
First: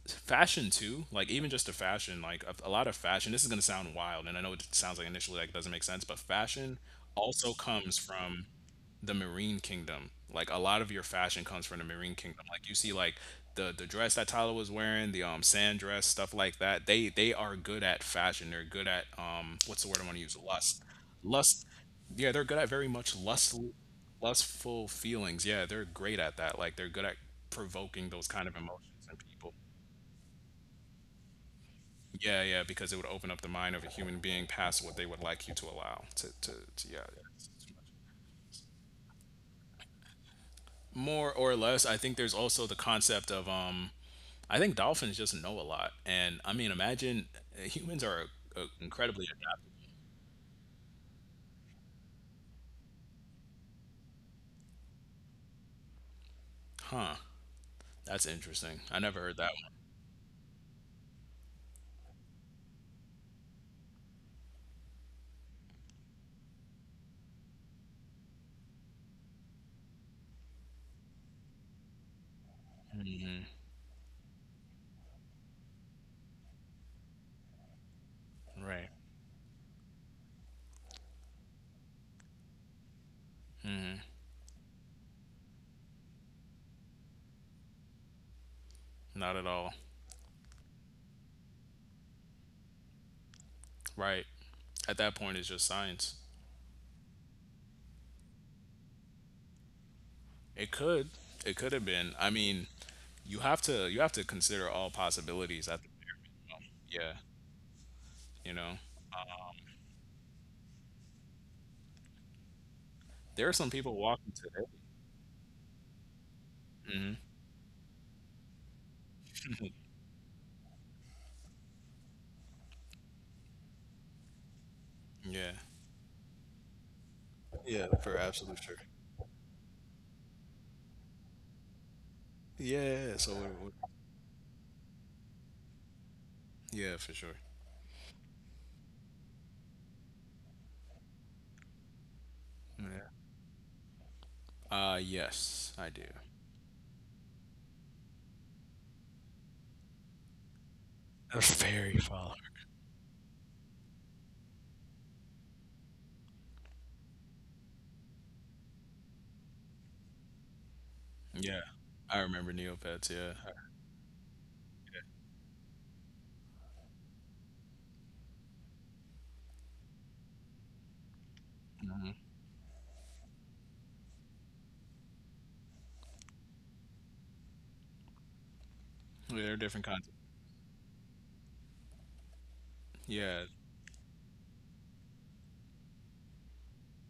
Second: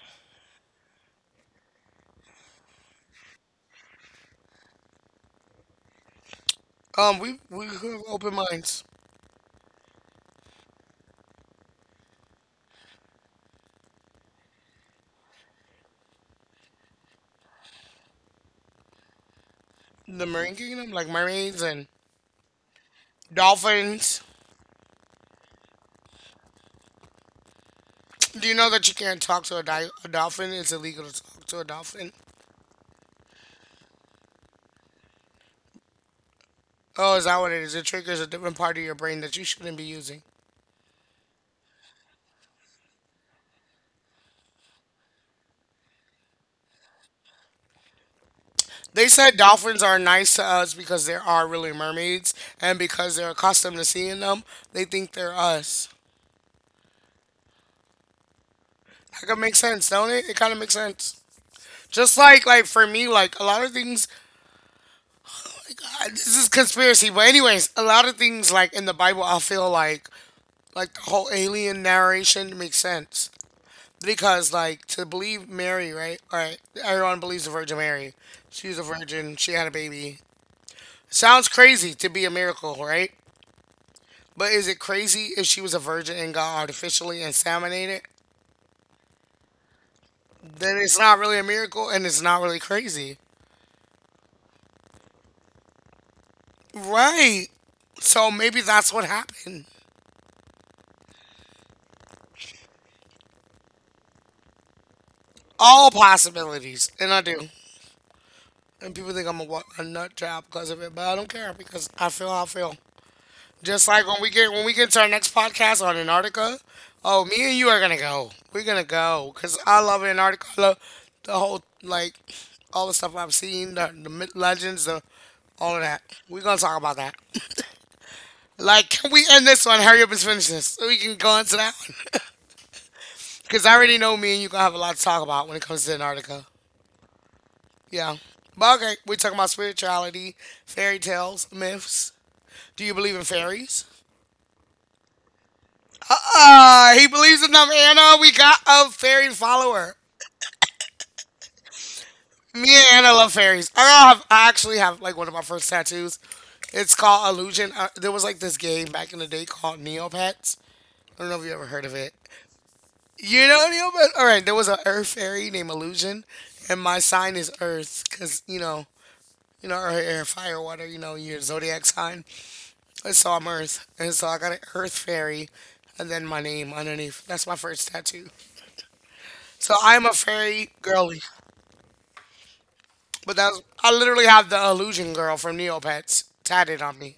fashion too, like even just a fashion, like a lot of fashion— this is going to sound wild and I know it sounds like initially like it doesn't make sense, but fashion Um, we also we comes have open from minds. the marine kingdom. Like a lot of your fashion comes from the marine kingdom, like you see like the dress that Tyler was wearing, the sand dress, stuff like that. They are good at fashion, they're good at what's the word I want to The use— marine lust. kingdom, like mermaids Lust, and yeah, they're good at— very much lust, dolphins. lustful feelings, yeah, they're great at that. Like they're good at provoking those kind Do of you know that you emotions in can't talk people. to a, di- a dolphin? It's illegal to talk to a dolphin. Yeah, yeah, because it would open up the mind of a human being past what they would like you to allow. To Yeah. Oh, is that what it is? It triggers a different part of your brain that you shouldn't be using. More or less, I think there's also the concept of. I think dolphins just know a lot, and I mean, imagine humans are They incredibly said adaptable. dolphins are nice to us because there are really mermaids, and because they're accustomed to seeing them, they think they're us. Huh? That's interesting. I never That heard could that make sense, don't it? It kind of makes sense. Just like for me, like a lot of things. This is conspiracy, but anyways, a lot of things like in the Bible, I feel like the whole alien narration makes sense because, like, to believe Mary, right? All right, everyone believes the Virgin Mary. one. She was a Right. virgin. She had a baby. Sounds crazy to be a miracle, right? But is it crazy if she was a virgin and got artificially inseminated? Not at all. Then it's not really a miracle and it's not really crazy. Right. At that point, it's just science. Right. So maybe that's what happened. It could. It could have been. I mean, you have to— you have to consider all possibilities at All the very minimum. possibilities. And I Yeah. do. You know, And people think I'm a, wa- a nut job because of it, but I don't care because I feel how I feel. there are some Just people like when we walking get when today. we get to our next podcast on Antarctica, Hmm. oh, me and you are gonna go. We're gonna go because I love Antarctica. I love the whole like all the stuff I've seen, the myth legends, the Yeah. all of that. We're gonna talk about that. Yeah, for absolute sure. Like, can we end this one? Hurry up and finish this so we can go on to that one. Yeah, so Because I already know me and you gonna have a lot to talk about when it comes to Antarctica. yeah, for sure. Yeah. But okay, we're talking about spirituality, fairy tales, myths. Do you Yeah. believe in fairies? Yes, I do. He believes in them. Anna, we got a fairy follower. A fairy follower. Me and Anna love fairies. I have. I actually have like one of my first tattoos. It's called Illusion. There was like this game back in the day called Neopets. I don't know if you ever Yeah. heard of it. I remember Neopets, yeah. You know Neopets? All right. There was an Earth fairy named Illusion, and my sign is Earth because you know. You know, earth, air, fire, water, you know, your zodiac Hmm. sign. And so I'm Earth. And so I got an Earth fairy and then my name underneath. That's my first tattoo. Yeah, they're So different I'm a kinds. fairy girly. But Yeah. that's I literally have the illusion girl from Neopets tatted on me.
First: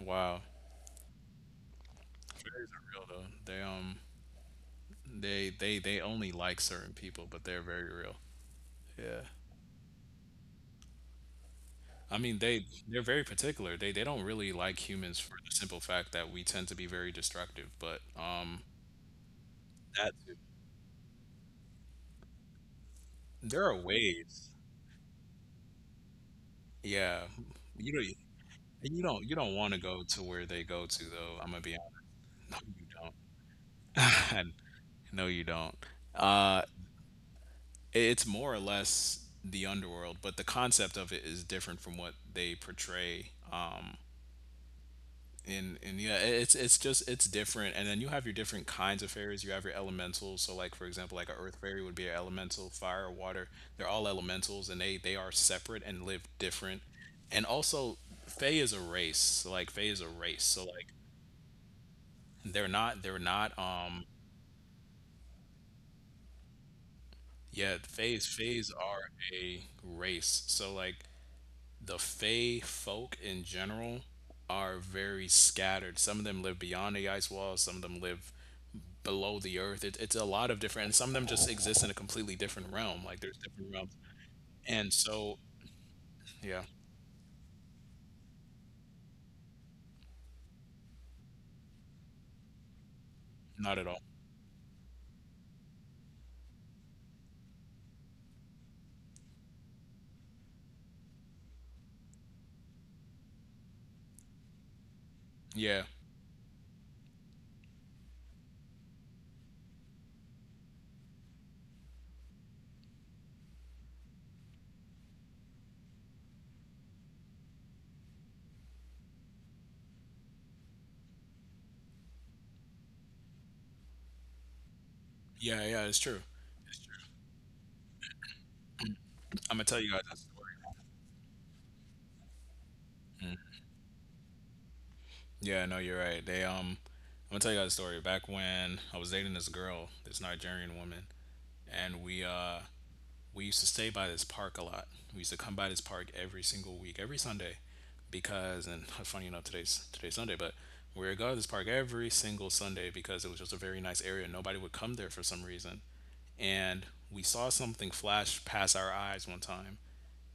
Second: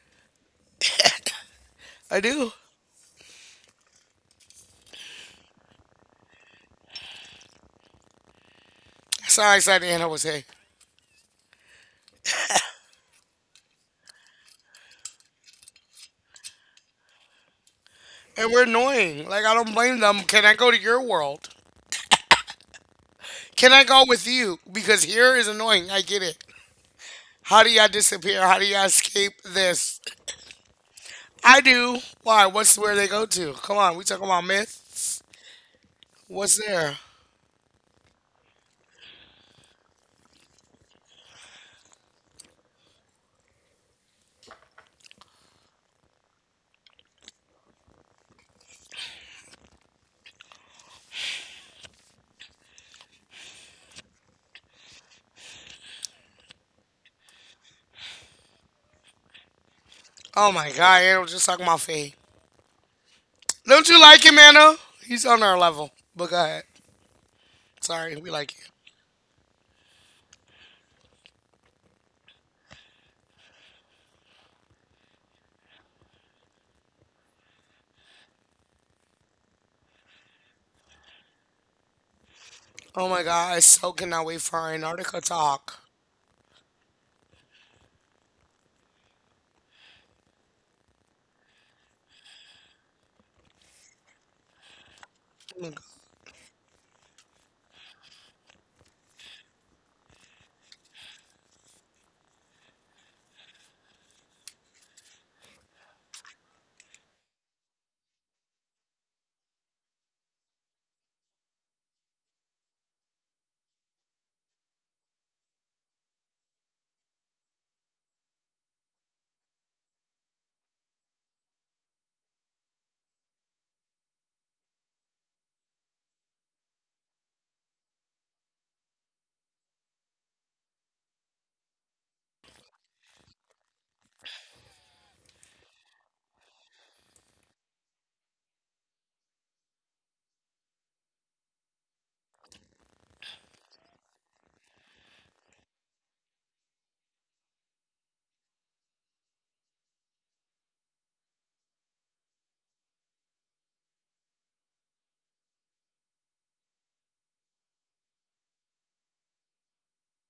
Wow. I do. Fairies are real though. They they only like certain people, but they're very real. Yeah. That's how excited Anna was saying. I mean they're very particular. They don't really like humans for the simple fact that we tend to be very destructive, but And we're annoying. Like I don't blame that them. Can I go to your world? there Can are I go with ways. you? Because here is annoying. I get it. Yeah. How do y'all You don't— disappear? How do y'all you don't you escape don't wanna this? go to where they go to though, Imma I be do. Why? honest. What's where No, they you go to? Come on, we talking about don't. myths. No, you don't. What's I there? It's more or less the underworld, but the concept of it is different from what they portray. And yeah, it's just it's different. And then you have your different kinds of fairies. You have your elementals. So like for example, like a earth fairy would be an elemental, fire, water. They're all elementals, and they are separate and live different. And also, Fae is a race. So like Fae is a race. Oh So my like— god, Anna was just talking about Faye. They're not. They're not. Don't you like him, Anna? He's on our level. But go ahead. Yeah. Sorry, Fays. we like you. Fays are a race. So like the Fey folk in general are very scattered. Some of them live beyond the ice wall. Some of them live below the earth. It's a lot of different. And some of them just exist in a completely different realm. Oh Like my there's god, I different so realms. cannot wait for our And Antarctica so talk. yeah, not at all. Oh my god, Yeah. Yeah. Yeah. It's true. It's true. I'm gonna tell you guys that story. Yeah, no, you're right. They I'm gonna tell you guys a story. Back when I was dating this girl, this Nigerian woman, and we used to stay by this park a lot. We used to come by this park every single week, every Sunday, because— and funny enough, today's Sunday, but we would go to this park every single Sunday because it was just a very nice area. Nobody would come there for some reason, and we saw something flash past our eyes one time.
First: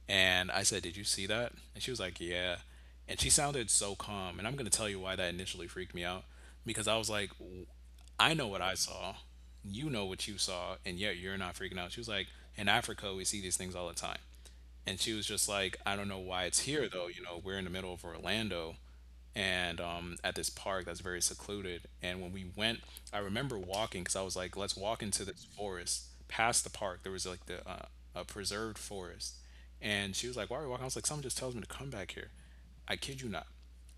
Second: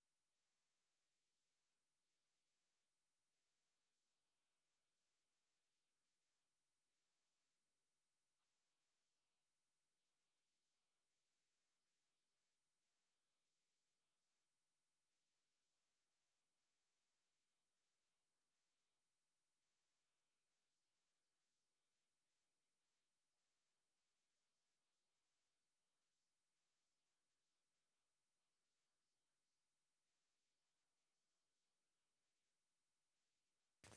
And I said, "Did you see that?" And she was like, "Yeah." And she sounded so calm, and I'm gonna tell you why that initially freaked me out, because I was like, I know what I saw. You know what you saw, and yet you're not freaking out. She was like, in Africa, we see these things all the time. And she was just like, I don't know why it's here though. You know, we're in the middle of Orlando and at this park that's very secluded. And when we went, I remember walking because I was like, let's walk into this forest past the park. There was like the a preserved forest. And she was like, why are we walking? I was like, someone just tells me to come back here. I kid you not.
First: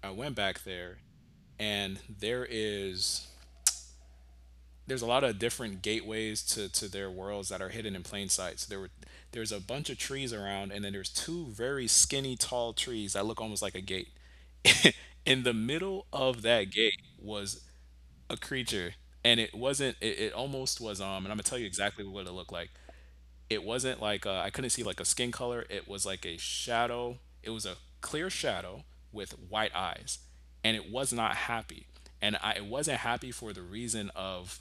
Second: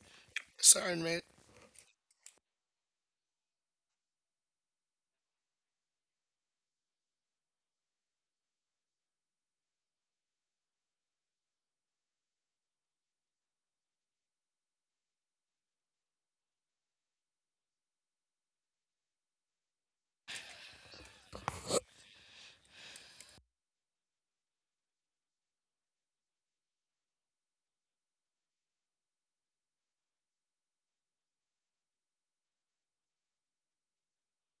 I went back there discernment. and there is— there's a lot of different gateways to their worlds that are hidden in plain sight. So there were— there's a bunch of trees around, and then there's two very skinny, tall trees that look almost like a gate. In the middle of that gate was a creature, and it wasn't. It almost was. And I'm gonna tell you exactly what it looked like. It wasn't like— I couldn't see like a skin color. It was like a shadow. It was a clear shadow with white eyes, and it was not happy. And I— it wasn't happy for the reason of—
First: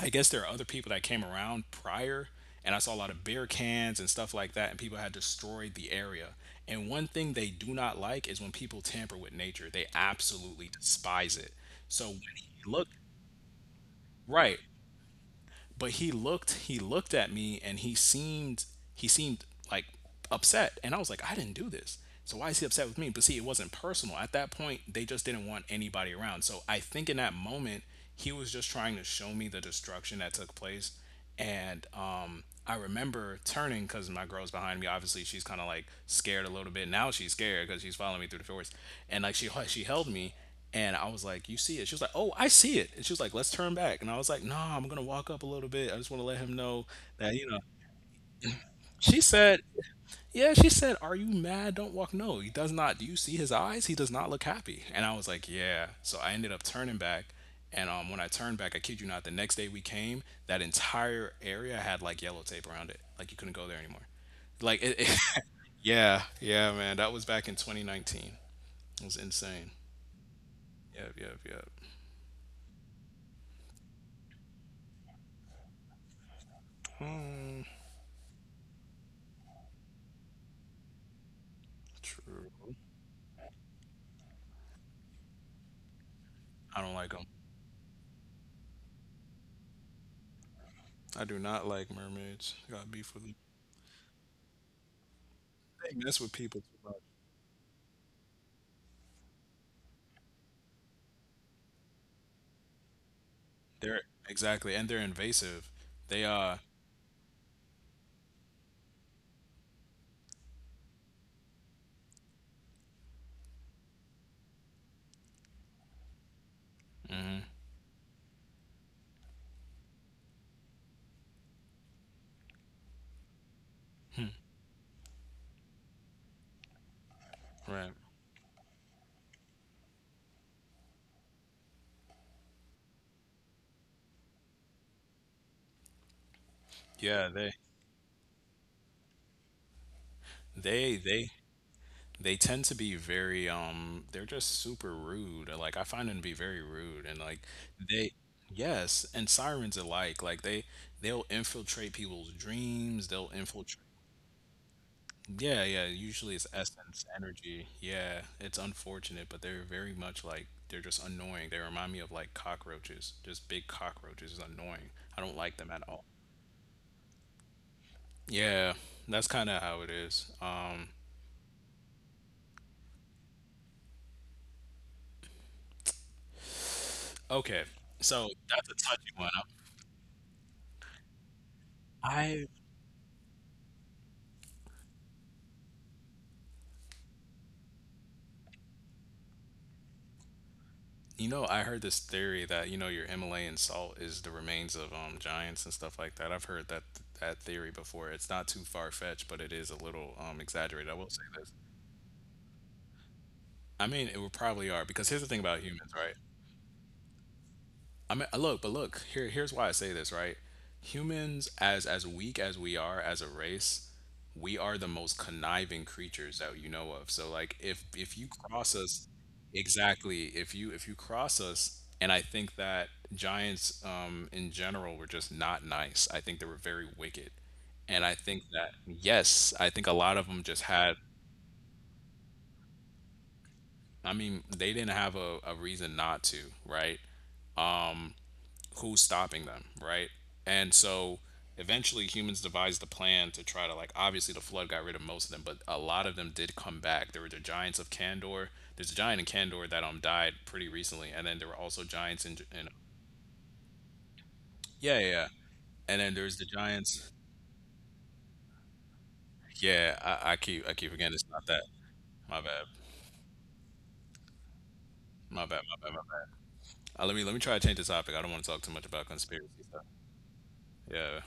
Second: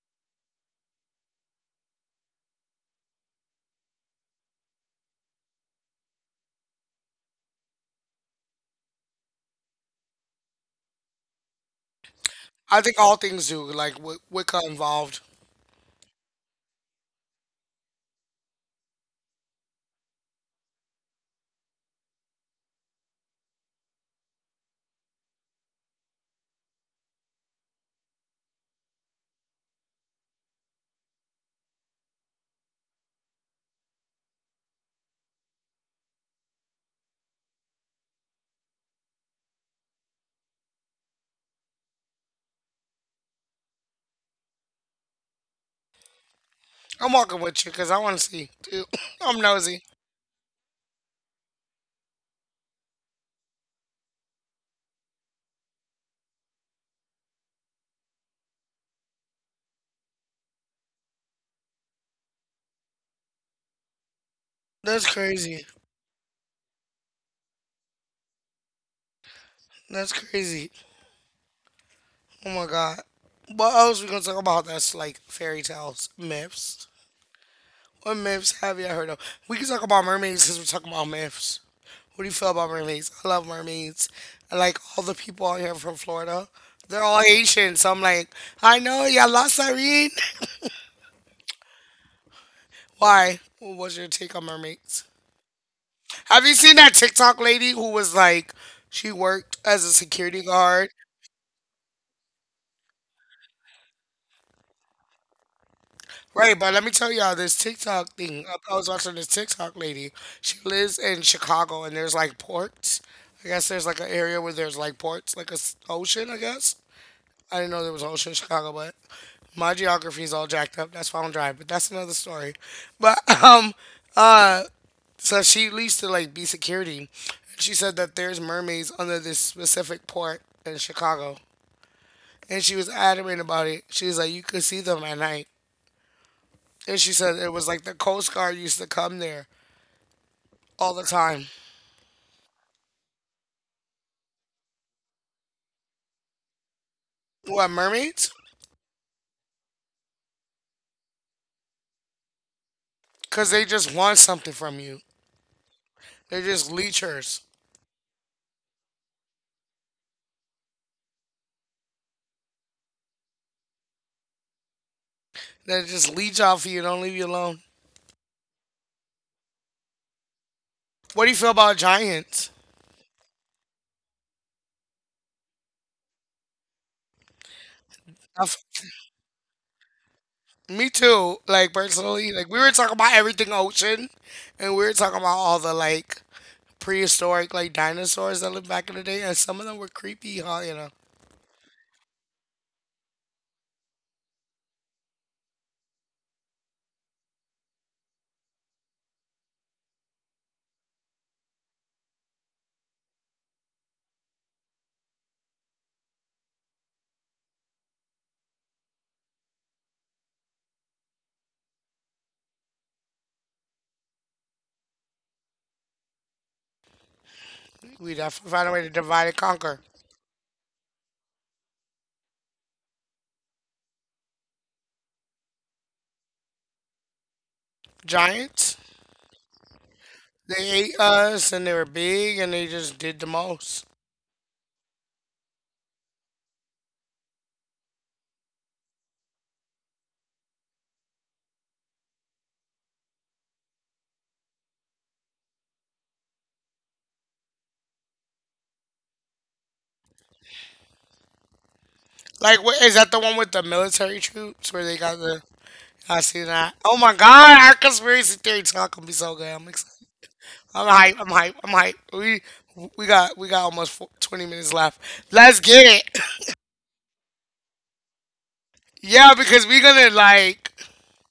I guess there are other people that came around prior, and I saw a lot of beer cans and stuff like that, and people had destroyed the area. And one thing they do not like is when people tamper with nature. They absolutely despise it. So when he I looked— think all things do, like with right, Wicca involved. but he looked at me and he seemed— he seemed like upset, and I was like, I didn't do this, so why is he upset with me? But see, it wasn't personal. At that point they just didn't want anybody around. So I think in that moment he was just trying to show me the destruction that took place. And I remember turning because my girl's behind me, obviously she's kind of like scared a little bit. Now she's scared because she's following me through the forest, and like she held me and I was like, "You see it?" She was like, "Oh, I see it." And she was like, "Let's turn back." And I was like, "No, I'm gonna walk up a little bit. I just want to let him know I'm that walking you know." with you because I want to see. Dude, She I'm said, nosy. "Yeah." She said, "Are you mad? Don't walk." No, he does not. Do you see his eyes? He does not look happy. And I was like, "Yeah." So I ended up turning back. And when I turned back, I kid you not, the next day we came, that entire area had like yellow tape around it. Like you couldn't go there anymore. Like That's it— crazy. yeah, yeah, man. That was back in 2019. It was insane. That's crazy. Yep, yep, yep. Oh my god. What else we gonna talk about that's like fairy tales, myths? Mm. What myths have you heard of? We can talk about mermaids since we're talking about myths. What do you feel about True. mermaids? I love mermaids. I like all the people out here from Florida. I don't They're like all them. Haitian, so I'm like, I know y'all lost Irene. I do not like mermaids. I got beef with them. Why? What was your take on mermaids? They mess with Have you people seen too that much. TikTok lady who was like, she worked as a security guard? They're— exactly, and they're invasive. They Right, but let me tell y'all this TikTok thing. I was watching this TikTok lady. She lives in Chicago, and there's like ports. I guess there's like an area where there's like ports, like a ocean. I guess I didn't know there was an ocean in Chicago, but my geography is all jacked up. That's why I don't drive, but that's another story. But um, uh, so she used to like be security. She right? said that there's mermaids under this specific port in Chicago, and she was adamant about it. She was like, you could see them at night, and she Yeah, said it they was like the Coast Guard used to come there all they the they time. they tend to be very. They're just super rude. Like I find them to be very rude, and like What they— mermaids? yes, and sirens alike. Like they they'll infiltrate people's dreams. They'll Cause they infiltrate. just want something from you. Yeah, yeah. Usually They're it's just essence, leechers. energy. Yeah, it's unfortunate, but they're very much like— they're just annoying. They remind me of like cockroaches, just big cockroaches. Is annoying. I don't like them They at all. just leech off you. Don't leave you alone. Yeah, that's kind of how it is. What do you feel about giants? Okay, so I that's a touchy one. me too. Like personally, like I— we were talking about everything ocean, and we were talking about all the like prehistoric like dinosaurs that lived back in the day, and some of them were creepy. Huh? You know, you know, I heard this theory that you know your Himalayan salt is the remains of giants and stuff like that. I've heard that that theory before. It's not too far fetched, but it is a little exaggerated. I will say this. I mean, it would probably are because here's the thing about humans, right? I mean, look, but look, here's why I say this, right? Humans, as weak as we are as a race, we are the most conniving creatures that you know of. So, like, if we if you definitely find a cross way to us, divide and conquer. exactly, if you cross us. And I think that giants, in general, were just not nice. I think they were very wicked. And I think that, Giants, yes, I think a lot of them just they ate had— us, and they were big, and they just did the most. I mean, they didn't have a reason not to, right? Who's stopping them, right? And so eventually humans devised a plan to try to, like, obviously the flood got rid of most of them, but a lot of them did come back. There were the giants of Kandor. There's a giant in Kandor that died pretty recently, and then there were also giants in, Like, in what is that? The one with the military troops where they yeah, yeah, got yeah, the? and then I there's see the that. Oh my giants. God, our conspiracy theory talk gonna be so good. I'm excited. Yeah, I, I keep I I'm keep hype. forgetting I'm it's not hype. that. I'm hype. We My bad, we got we got almost four, 20 minutes left. Let's get my it. bad. Let me try to change the topic. I don't want to talk too much about Yeah, conspiracy because we're stuff. gonna like Yeah.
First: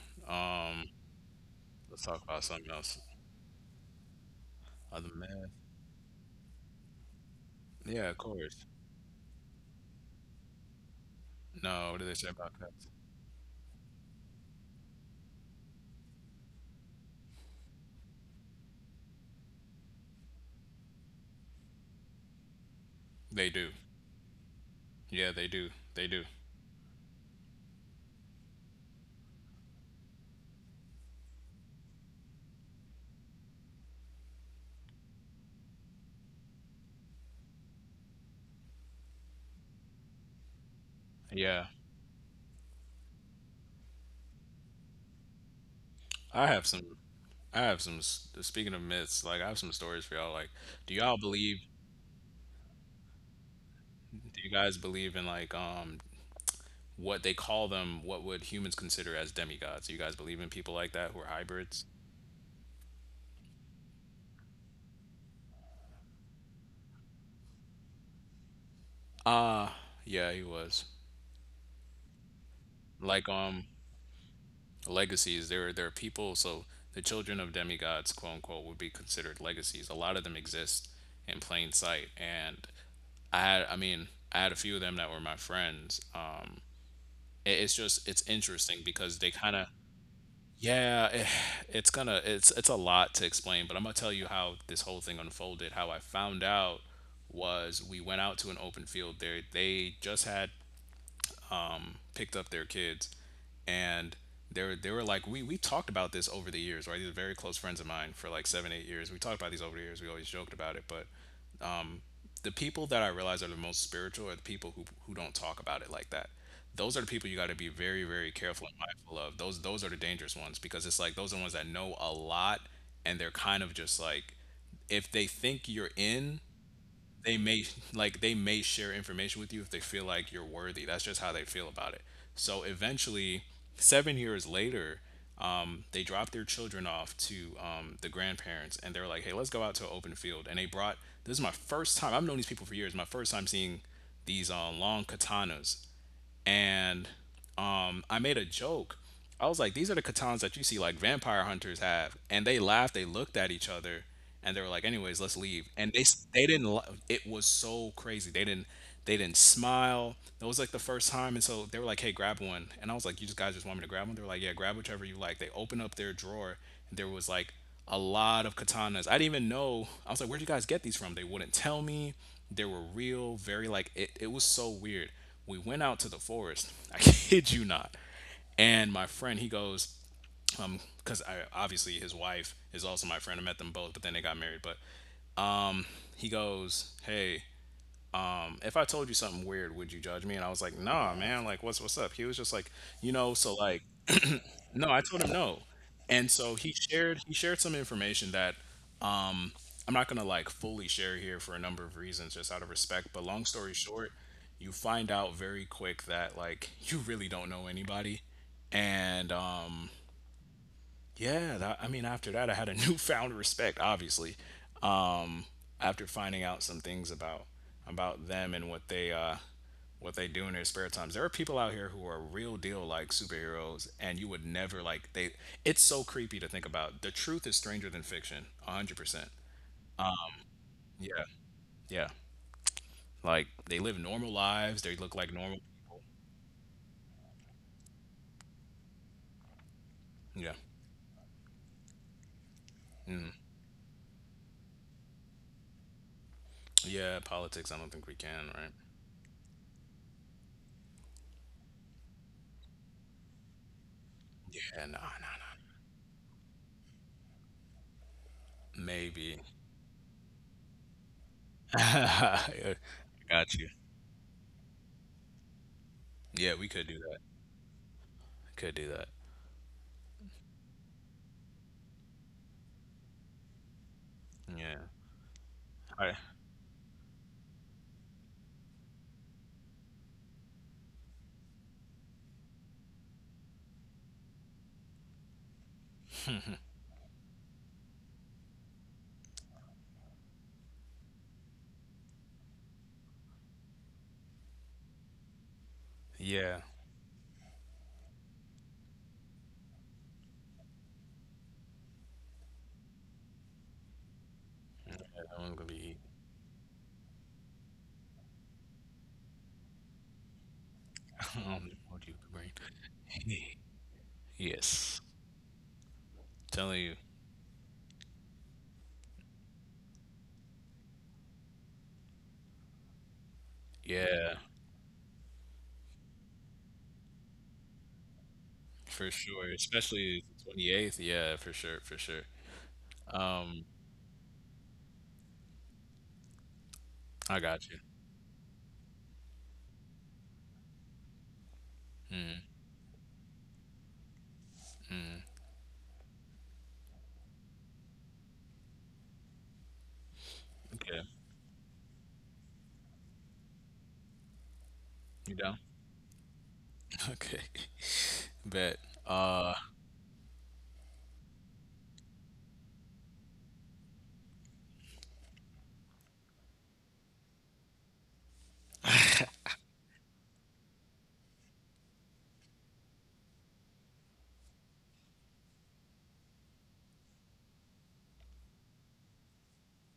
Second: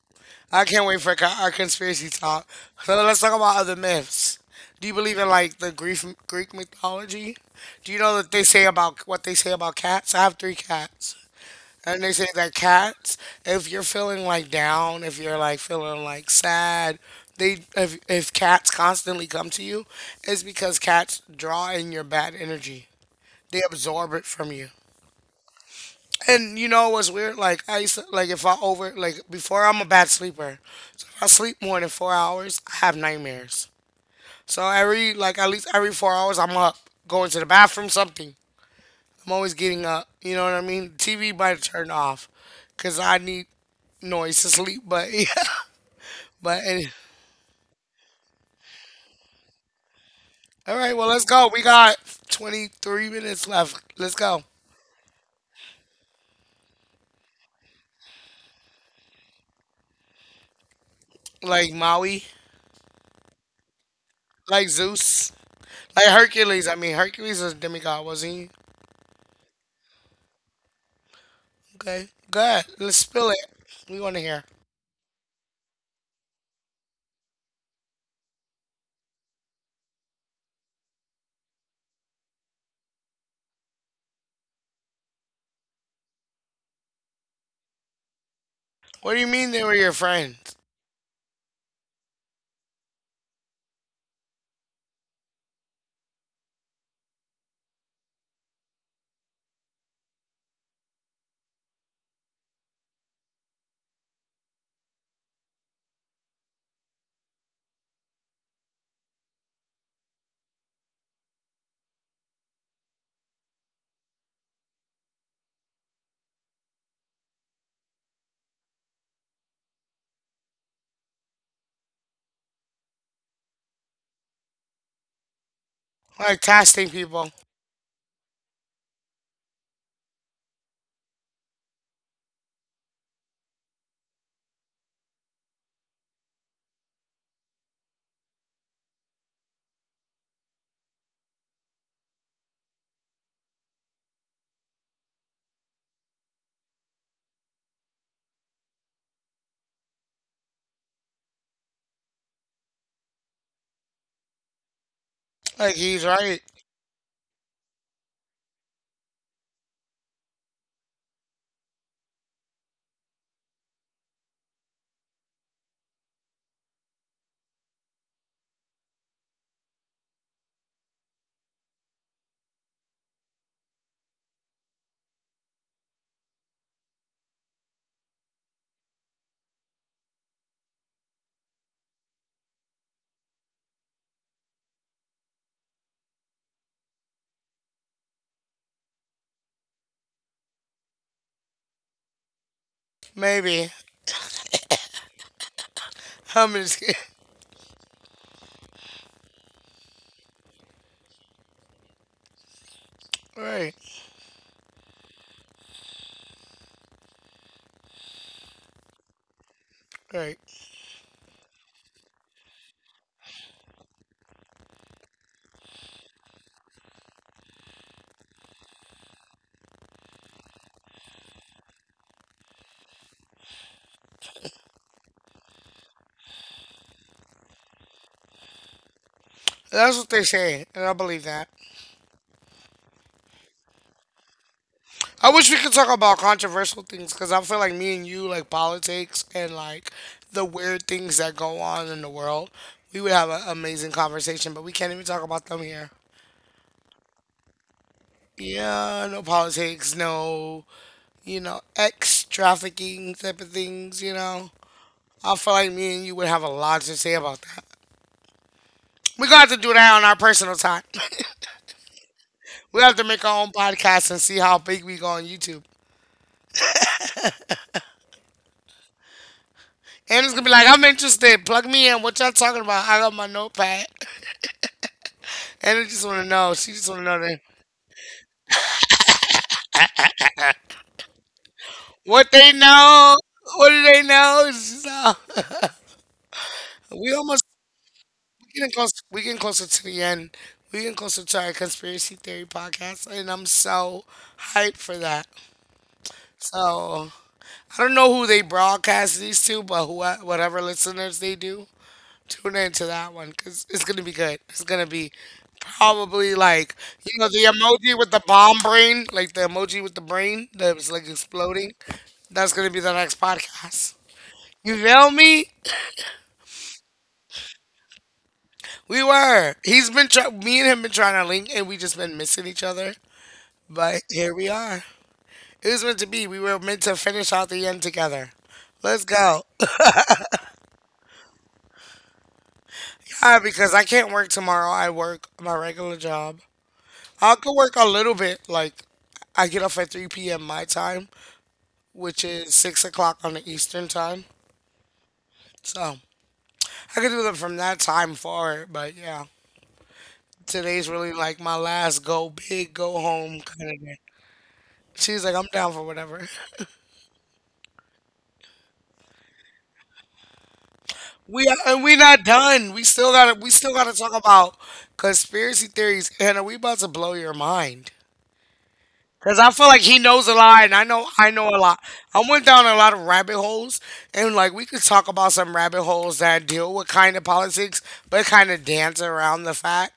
I can't Um. wait for our Let's conspiracy talk about talk. something So else. let's talk about other myths. Do you Other believe than in that, like the Greek mythology? Do you yeah, know of that they course. say about what they say about cats? I have three cats, No, what and do they they say say that about pets? cats, if you're feeling like down, if you're like feeling like sad, they if cats constantly come to you, it's because cats draw in your bad energy. They They do. absorb it from you. Yeah, they do. They do. And you know what's weird? Like I used to like if I over like before I'm a bad sleeper. So if I sleep more than 4 hours, I have nightmares. So every like at least every 4 hours I'm up, going to the bathroom, something. I'm always getting up. You know what I mean? TV might Yeah. turn off, cause I need noise to sleep. But yeah. I But have some any I have some speaking of myths, like I have some stories for y'all. Like, All do right, well y'all let's go. believe We got 23 minutes left. Let's do go. you guys believe in like what they call them, what would humans consider as demigods? Do you guys believe in people like that who are Like hybrids? Maui, like Zeus, like Hercules. I mean Hercules is a demigod, was not he? Yeah, he was. Okay, good. Let's Like spill it. We want to hear. legacies— there are people, so the children of demigods, quote unquote, would be considered legacies. A lot of them exist in plain sight. And I mean, I had a few of them that were my friends. It- it's just it's interesting because What do they you kind mean they of— were your friends? yeah, it, it's gonna— it's a lot to explain, but I'm gonna tell you how this whole thing unfolded, how I found out. Was we went out to an open field. There they just had picked up their kids, and they were— they were like— we talked about this over the years, right? These are very close friends of mine for like 7, 8 years We talked about these over the years. We always joked about it. But the people that I realize are the most spiritual are the people who don't talk about it like that. Those are the people you got to be very, very careful and mindful of. Those— those are the dangerous ones, because it's like those are the ones that know a lot, and they're kind of just like, if they think you're in, Like testing people. they may— like they may share information with you if they feel like you're worthy. That's just how they feel about it. So eventually, 7 years later, they dropped their children off to the grandparents, and they're like, "Hey, let's go out to an open field." And they brought— this is my first time. I've known these people for years. My first time seeing these long katanas. And I made a joke. I was like, "These are the katans that you see like vampire hunters have," and they laughed. They looked at each other, and they were like, "Anyways, let's leave." Like And they he's right. they didn't— it was so crazy. They didn't— they didn't smile. That was like the first time. And so they were like, "Hey, grab one," and I was like, "You just— guys just want me to grab one?" They were like, "Yeah, grab whichever you like." They opened up their drawer, and there was like a lot of katanas. I didn't even know. I was like, where'd you guys get these from? They wouldn't tell me. They were real, very like— it was so weird. We went out to the forest. I kid you not. And my friend, he goes, because I— obviously his wife is also my friend. I met them both, but then they got married. But he goes, "Hey, if I told you something weird, would you judge me?" And I was like, "Nah, man, like what's— what's up?" He was just like, "You know, so Maybe. like—" no, I told him no. And so I'm he just kidding. shared— he shared some information that um I'm not gonna like fully share here for a number of reasons, just out of respect. But long story Right, short, you find out very quick that like you really don't know anybody. And right. yeah. That— I mean, after that I had a newfound respect, obviously, um after finding out some things about— about them and what they do in their spare times. There are people out here who are real deal like superheroes, and you would never— like they— it's so creepy to think about. The truth is stranger than fiction. 100%. That's what they say, and I Yeah. believe that. Yeah. Like they live normal lives, they look like I wish normal— we could talk about controversial things because I feel like me and you like politics and like the yeah. weird things that go on in the world. We would have an amazing conversation, but we can't even talk about them here. Yeah, politics, I don't think we can, right? Yeah, no politics, no, you know, ex trafficking type of things, you know. Yeah, no, no, I no. feel like me and you would have a lot to say about that. We're Maybe. gonna have to do that on our personal time. I We have to make our got own you. podcast and see how big we go on YouTube. Yeah, we could do that. Could do that. And it's gonna be like, I'm interested. Plug me in. What y'all talking about? I got my notepad. Yeah. And I All just right. wanna know. She just wanna know that. What they know? What do they know? It's just, we almost we getting close. We getting closer to the end. We getting closer to our conspiracy theory podcast, and I'm so hyped for that. Yeah. So I don't know who they broadcast these to, but whatever listeners they do, tune into that one because it's gonna be good. It's gonna Yeah, be that one's gonna be— probably like you know the emoji with the bomb brain, like the emoji with the brain that's like exploding. what do you bring? That's gonna be the next podcast. You Yes. feel me? Telling you. We were. Me and him been trying to link, and we just been missing each other. But Yeah, here we are. It was meant to be. We were meant to finish out the end together. Let's for go. sure. Especially the 28th. Yeah, for sure, for sure. Um, Because I can't work tomorrow. I work my regular job. I I could got work you. a little bit. Like, I get off at 3 p.m. my time, which is 6 o'clock on the Eastern time. So, I could do them from that time forward. But yeah, today's Okay. really like my last go big, go home kind of day. She's You like, I'm down? down for whatever. Okay. Bet. Uh, We are, and we not done. We still gotta talk about conspiracy theories. Hannah, we about to blow your mind. Cause I feel like he knows a lot, and I know a lot. I went down a lot of rabbit holes, and like we could talk about some rabbit holes that deal with kind of politics, but kind of dance around the fact.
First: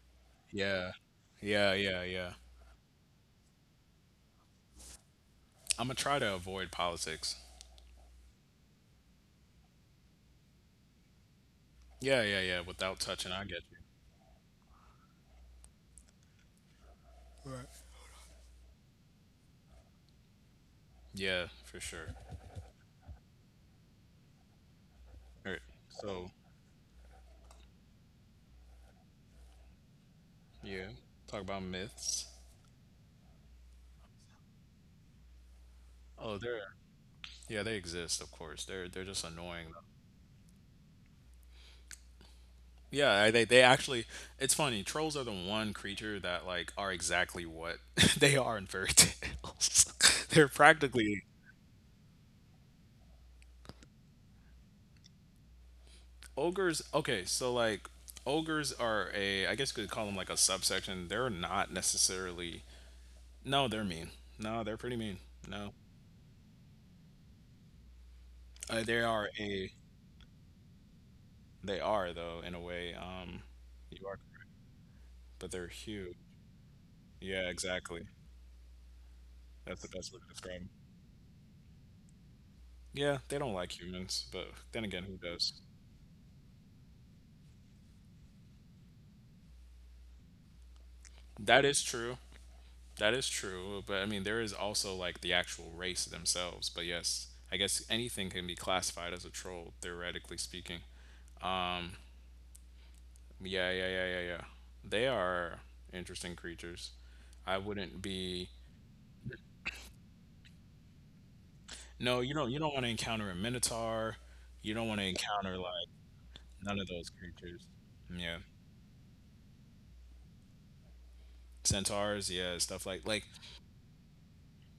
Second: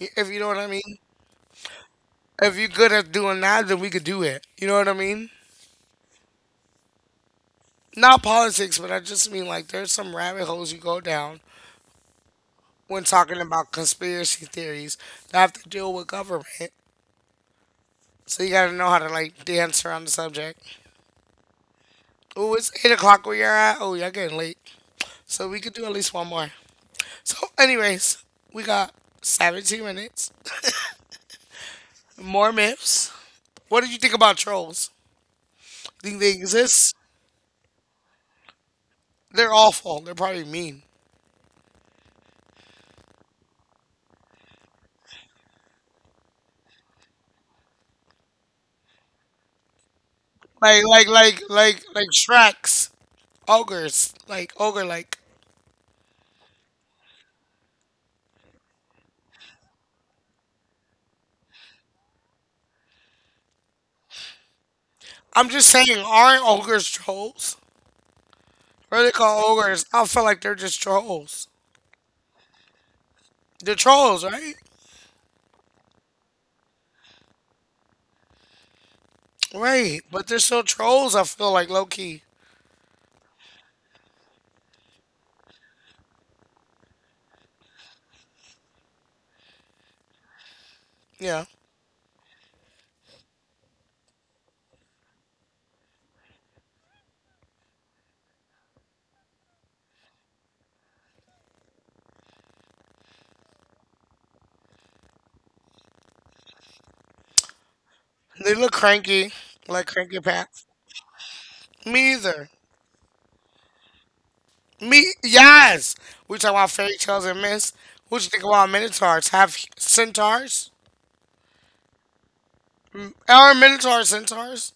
If you know what I yeah. mean. Yeah, yeah, yeah. If you're good at doing that, then we could do it. You know what I mean? I'm gonna try to avoid politics. Not politics, but I just mean like there's some rabbit holes you go down Yeah, yeah, yeah, without when touching. talking I get about you. conspiracy theories that have to deal with government. So you gotta know how to like dance around the subject. Yeah, for sure. Oh, it's 8 o'clock where you're at. Oh, y'all getting late. So All right. we could do at least So— one more. So, anyways, we got 17 minutes. yeah. Talk about myths. More myths. What did you think about trolls? Think they Oh, they're— exist? yeah, they exist, of course. They're— they're just They're annoying. awful. They're probably mean. Yeah, I— they actually— it's funny. Trolls are the one creature that like are exactly what they are in fairy tales. They're Like, like, practically like, like, like Shreks. Ogres. Like, ogre like. ogres. Okay, so like ogres are a— I guess you could call them like a subsection. They're not necessarily— no, they're mean. No, they're pretty mean. I'm just No, saying, aren't ogres trolls? They What are they are called a— ogres? I feel like they're just trolls. they are though in a way. They're You are, trolls, right? but they're huge. Yeah, exactly. That's the Right. best way to But they're describe still 'em. trolls, I feel like, low key. Yeah, they don't like humans, but then again, who does? Yeah. That is true. That is true. But I mean, there is also like the actual race themselves. But yes, I guess anything can be classified as a troll, theoretically speaking. Um, yeah, yeah, yeah, yeah, yeah. They are interesting creatures. I wouldn't be. They look cranky. Like cranky pants. Me No, you either. don't. You don't want to encounter a minotaur. You don't want to Me, encounter like yes. We talk about none of fairy those tales and creatures. myths. What you Yeah, think about minotaurs? Have centaurs? centaurs. Yeah, stuff like— Mm, like are minotaurs centaurs?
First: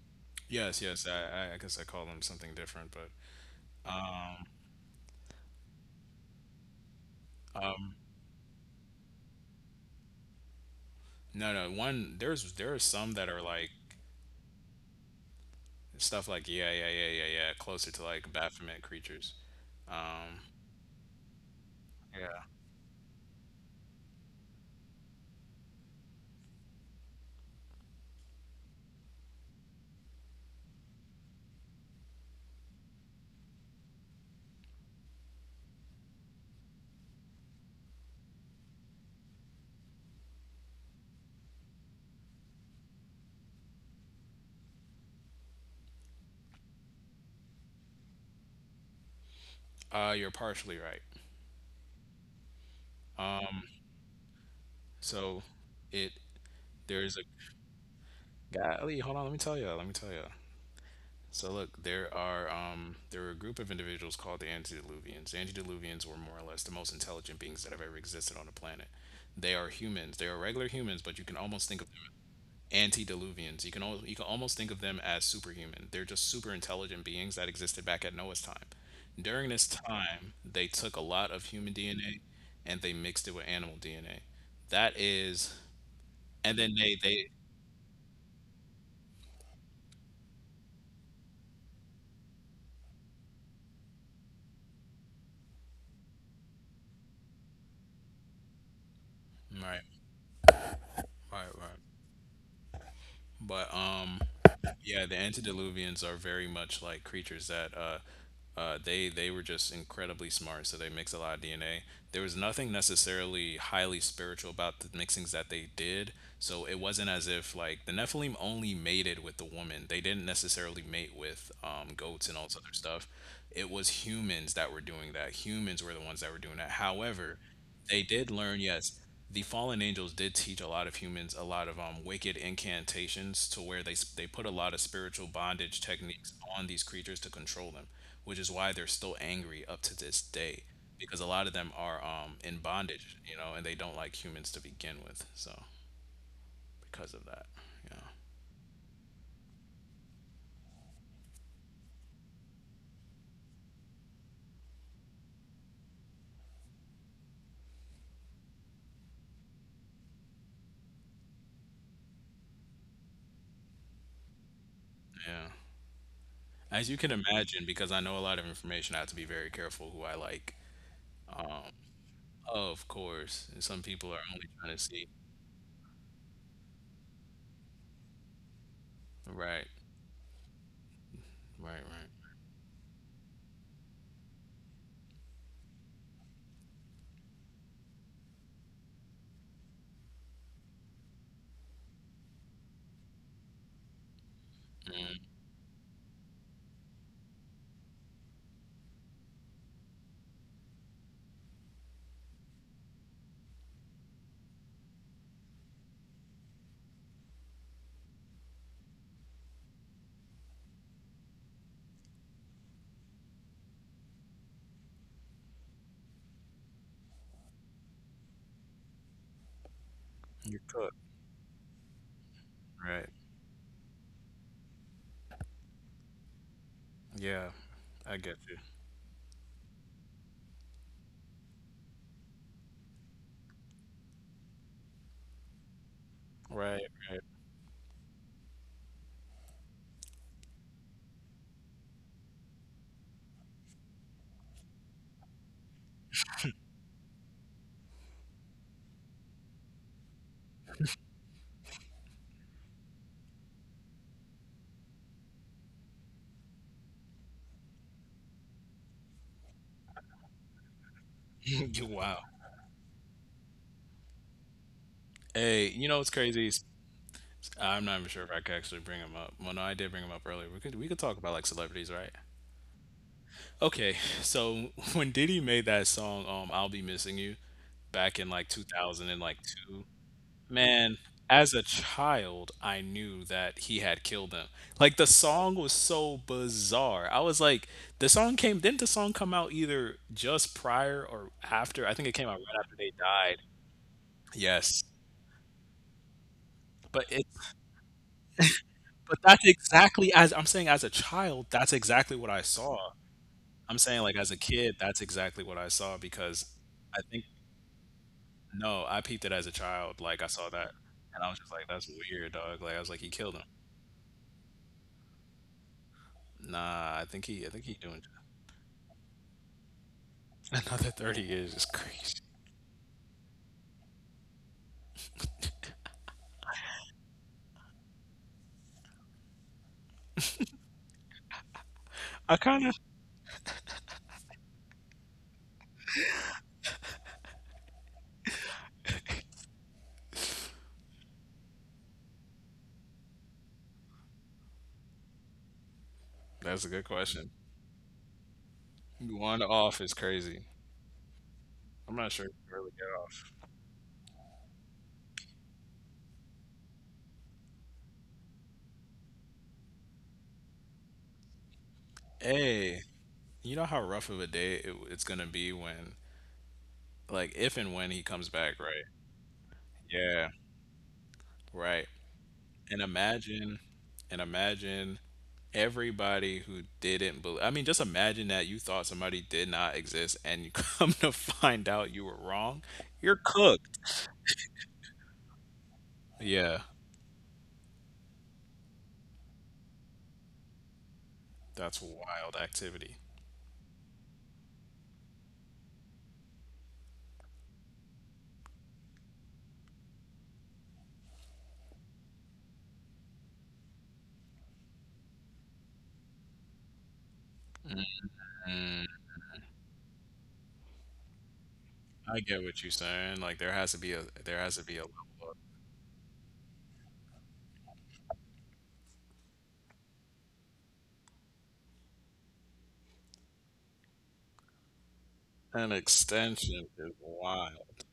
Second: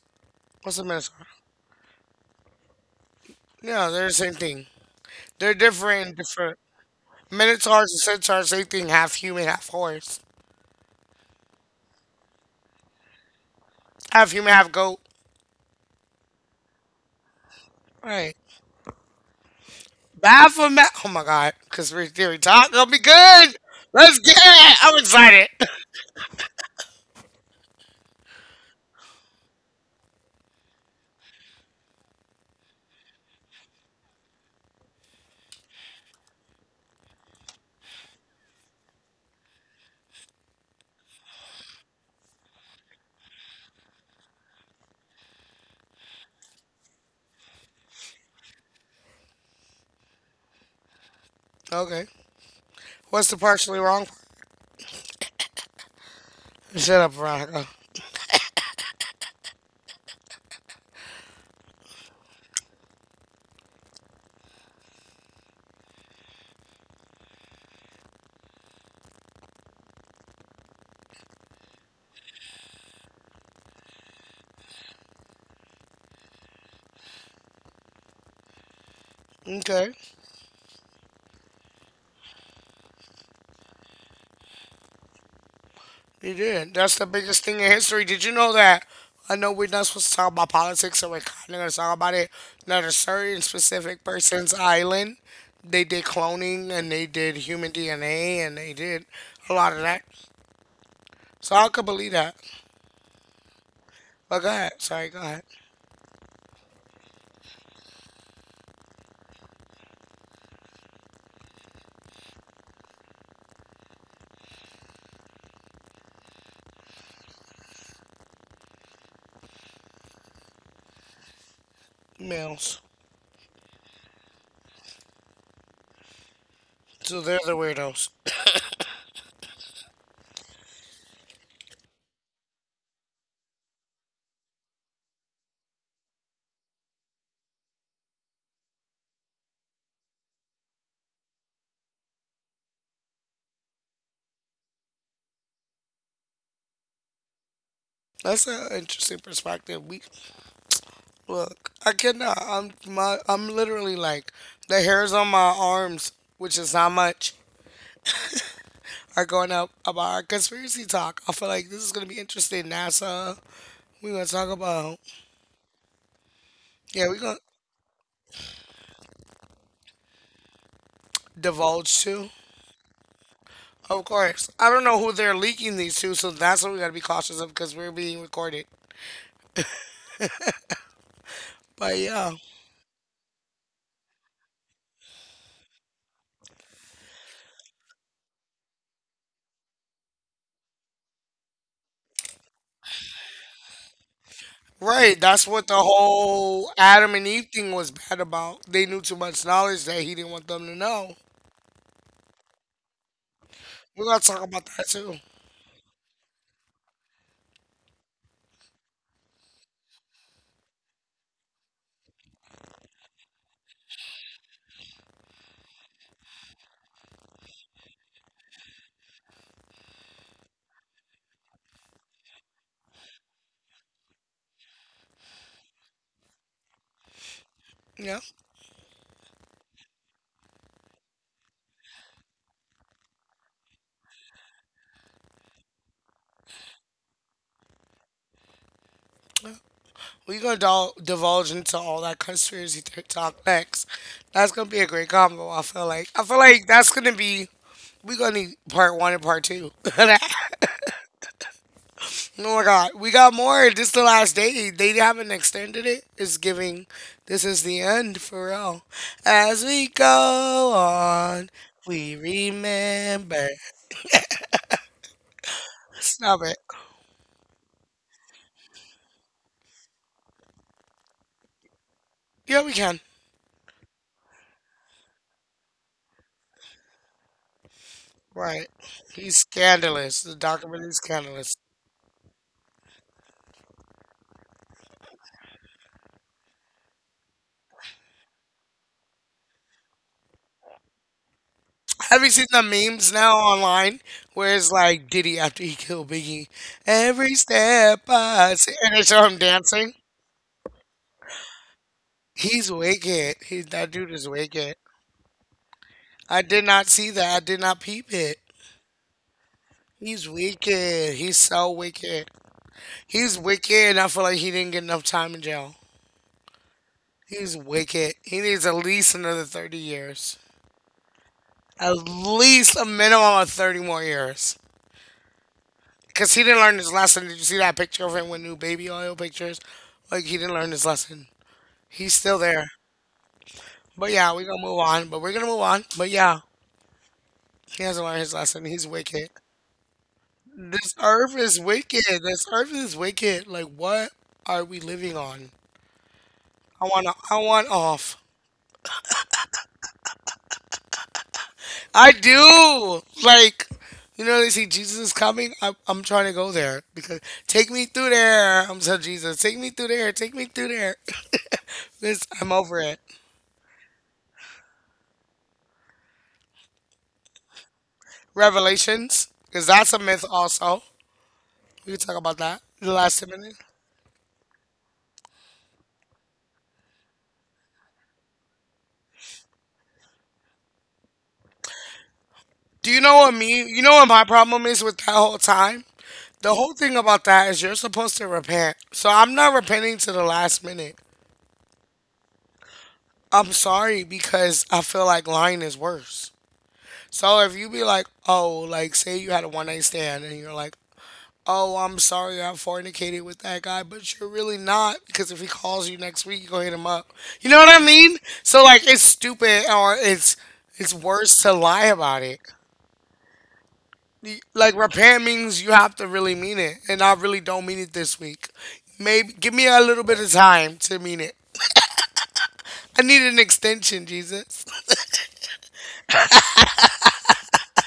What's yes, a yes. minotaur? I, I guess I call them something different, but Yeah, they're the same um, thing. They're different. Different. Minotaurs um, and centaurs, same thing. Half human, half horse. no, no. One— there are some that are like Half human, half goat. stuff like— yeah, yeah, yeah, yeah, yeah, closer to like Right. Baphomet creatures. Um, Baphomet. Oh my God. Conspiracy theory Yeah. talk. Going will be good. Let's get it. I'm excited. You're partially right. Okay. What's the partially wrong part? So it— Shut up, there's a— Veronica. golly, hold on, let me tell you, let me tell you. So look, there are there were a group of individuals called the antediluvians. Antediluvians were more or less the most intelligent beings that have ever existed on the planet. They are humans. They are regular humans, but you can almost think of antediluvians— you can you can almost think of them as superhuman. They're just super intelligent beings that existed back at Noah's time. During this Okay. time, they took a lot of human DNA and they mixed it with animal DNA. That is— He and then did. That's they the they biggest thing in history. Did you know that? I know we're not supposed to talk about politics, so we're kind of going to talk about it. Not a certain specific person's island. They did cloning and they did human DNA and they did a lot of right, that. right, So I right. could believe that. But But go ahead. yeah, Sorry, the go ahead. antediluvians are very much like creatures that they were just incredibly smart. So they mix a lot of DNA. There was nothing necessarily highly spiritual about the mixings that they did. So it wasn't as if like the Nephilim only mated with the woman. They didn't necessarily mate with goats and all this other Males. stuff. It was humans that were doing that. Humans were the ones that were doing that. So However, they're the they weirdos. did learn, yes. The fallen angels did teach a lot of humans a lot of wicked incantations to where they they put a lot of spiritual bondage techniques on these creatures to control them, which is why they're still angry up to this day, because a lot of them are in bondage, you know, and they don't like humans to begin with. So because of that, yeah, That's an interesting perspective. We look. I cannot. I'm my. I'm literally like the hairs on my arms, which is not much. Are going up about our conspiracy talk. I feel like this is going to be interesting. NASA, we're going to talk about, yeah. As you can yeah, we're going to imagine, because I know a lot of information, I have to be very careful who I like. divulge too. Of course, and some Of people are only course. I trying to don't know see. who they're leaking these to, so that's what we got to be cautious of because we're being recorded. Right, right, But right. yeah, right. Mm-hmm. That's what the whole Adam and Eve thing was bad about. They knew too much knowledge that he didn't want them to know. We're going to talk about that too. You're cooked. Right. Yeah. I Yeah, get you. Right, right. we're gonna divulge into all that conspiracy talk next. That's gonna be a great combo. I feel like that's gonna be we gonna need part one and part two. Oh my god, we got more. This is the last day. They haven't extended it. It's giving. This is the end for real. As we go on, You— wow. we remember. Hey, you know what's Stop crazy? it. Is— I'm not even sure if I could actually bring him up. Well, no, I did bring him up earlier. We could talk about like celebrities, right? Yeah, we can. Okay, so when Diddy made that song, "I'll Be Missing You," back in like Right. 2000 and like He's two. scandalous. The document Man, is as scandalous. a child, I knew that he had killed them. Like the song was so bizarre. I was like, the song came, didn't the song come out either just prior or after? I think it Have came you out seen right the after they memes now died. online where it's Yes. like Diddy after he killed Biggie? But it Every step I see, and they but show him that's dancing. exactly as I'm saying. As a child, that's exactly what I He's saw. wicked. I'm That saying dude like as is a kid, wicked. that's exactly what I saw. I Because did not I see think that. I did not peep it. No, I peeped it as a child. Like I He's saw that wicked. and I was He's just like, so that's weird, wicked. dog. Like I was like, he killed He's him. wicked, and I feel like he didn't get enough time in jail. Nah, I think he, I He's think he doing wicked. He needs at least another 30 years. Another 30 years is At crazy. least a minimum of 30 more years. Because he didn't learn his lesson. Did you see that picture of him with new baby oil pictures? Like, he didn't learn his lesson. He's I still kind there. of. But yeah, we're going to move on. But we're going to move on. But yeah, he hasn't learned his lesson. He's wicked. This earth is wicked. This earth is wicked. Like, what are we living on? That's a good question. I want off. One off is crazy. I'm not I sure if you really get do. off. Like, you know, they see Jesus is coming. I'm trying to go there because take me through there. I'm so Jesus. Take me through there. This, I'm Hey, over it. you know how rough of a day it's going to be when, like, if and when he comes back, right? Revelations, because that's a Yeah, myth also. right. We can talk about that. And In the last ten imagine, minutes. and imagine everybody who didn't believe. I mean, just imagine that you thought somebody did not exist and you come to find out you were wrong. Do you You're know what me? cooked. You know what my problem is with that whole time? Yeah, The whole thing about that is you're supposed to repent. So I'm not repenting to the last minute. that's wild activity. I'm sorry because I feel like lying is worse. So if you be like, oh, like say you had a one night stand and you're like, oh, I'm sorry I fornicated with that guy, but you're really not because if he calls you next week, you go hit him up. You know what I mean? So like it's stupid or it's worse to lie I about get it. what you're saying, like, there has to be a there has to be Like a repent level means you have to really mean it, and I really don't mean it this week. Maybe give me a little bit of time to mean it. I need an extension, Jesus. of an extension is wild.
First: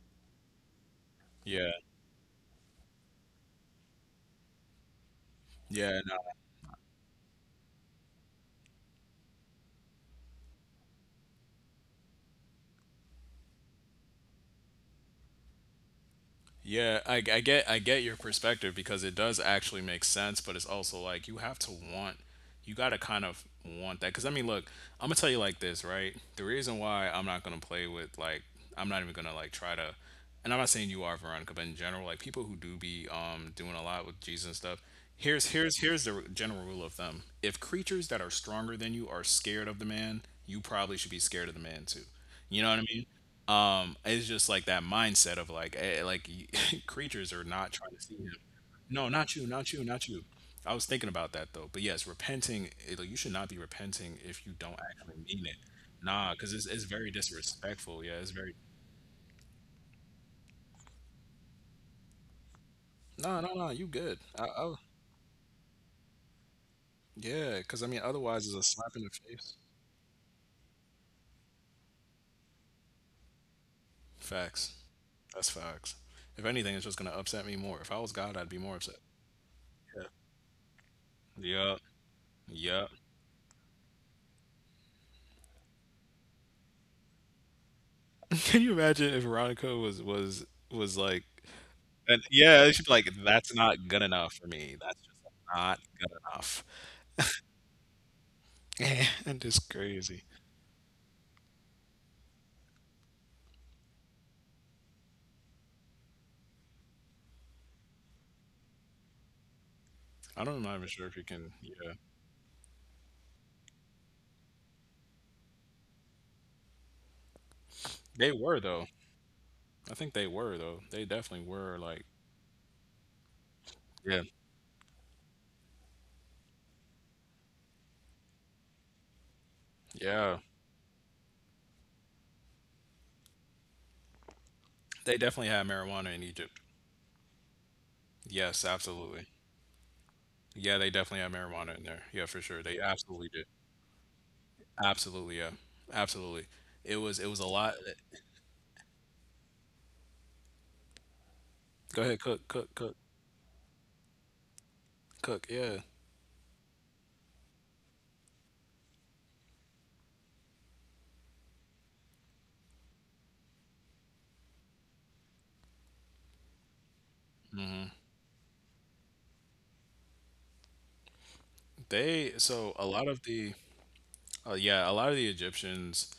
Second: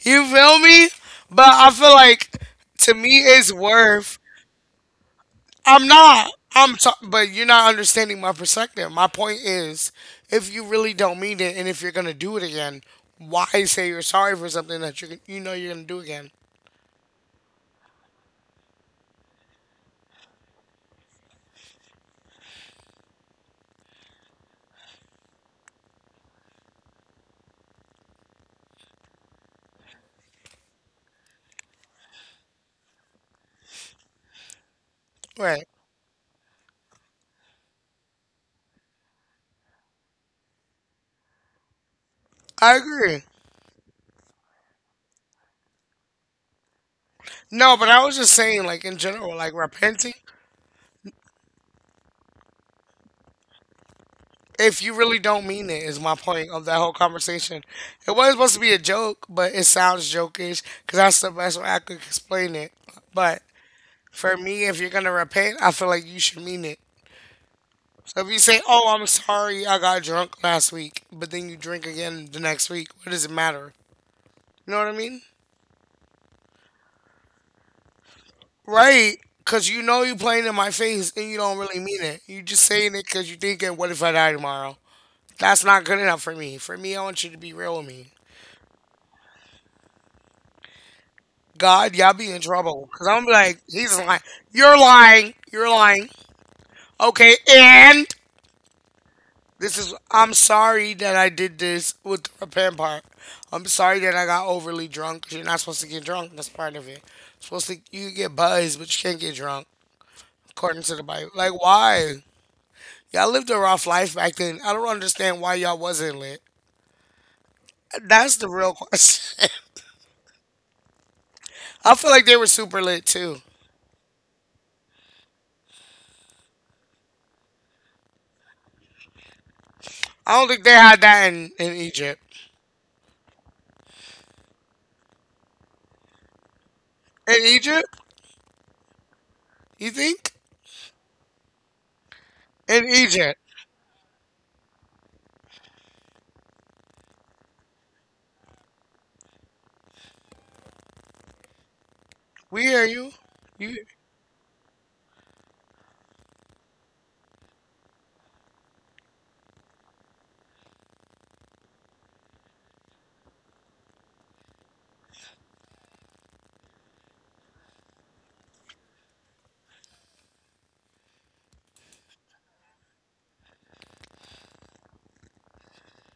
You feel me? But Yeah. I feel like to me it's worth. I'm Yeah, not. I'm t- but you're not understanding my perspective. My point is if you really don't mean it and if you're going to do it again, why say you're sorry for something that you know you're going to do again? I get your perspective because it does actually make sense, but it's also like you have to want. You got to kind of want that, cuz I mean, look, I'm going to tell you like this, right? The reason why I'm not going to play with like, I'm not even going to like try to, and I'm not saying you are, Veronica, but in general, like people who do be doing a lot with Jesus and stuff, here's Right. here's here's the general rule of thumb. If creatures that are stronger than you are scared of the man, you probably should be scared of the man too. You know I what I mean? agree. It's just like that mindset of like, like, creatures are not No, but trying to I see was him. just saying like in No, not general you, like not you, not repenting you. I was thinking about that though. But yes, repenting, like, you should not be repenting if you don't if you really actually mean don't it. mean it, is my Nah, point because of it's, that it's whole very conversation. disrespectful. It Yeah, it's wasn't very. supposed to be a joke, but it sounds jokish because that's the best way I could explain it. No, But no, no, you good. for me, if you're gonna repent, I feel like you should mean it. Because I mean, So if you otherwise it's say, a "Oh, slap in I'm the face. sorry, I got drunk last week," but then you drink again the next week, what does it matter? You Facts. know what I mean? That's facts. If anything, it's just gonna upset me more. If I was God, I'd be more upset. Right? Because you Yeah. know you're playing in my face and you don't Yeah. really mean it. You just Yeah. saying it because you're thinking, "What if I die tomorrow?" That's not good enough for me. For me, I want you to be real with me. Can you imagine if Veronica was like, God, y'all and be in yeah, she'd trouble. be like, Because I'm "That's like, not he's good lying. enough for me. You're That's just lying. You're not lying. good enough." Okay, and And it's this is, crazy. I'm sorry that I did this with the repent part. I'm sorry that I got overly drunk 'cause you're not supposed to get drunk. That's part of it. Supposed to, you can get buzzed, but you can't get drunk, I don't, I'm not according even to the sure if you Bible. can. Like, Yeah, why? Y'all lived a rough life back then. I don't understand why y'all wasn't lit. they That's the were real though. question. I think they were though. They definitely were. I Like, feel like they were super lit too. yeah, I yeah, don't think they had that in Egypt. they definitely had marijuana in Egypt. In Egypt? Yes, absolutely. You think? Yeah, they definitely had marijuana in there. Yeah, for sure. They In absolutely Egypt, did. Absolutely, yeah, absolutely. It was a lot. Go ahead, cook, we cook, hear cook, you. You cook. Yeah, they, so a lot of the, yeah, a lot of the Egyptians,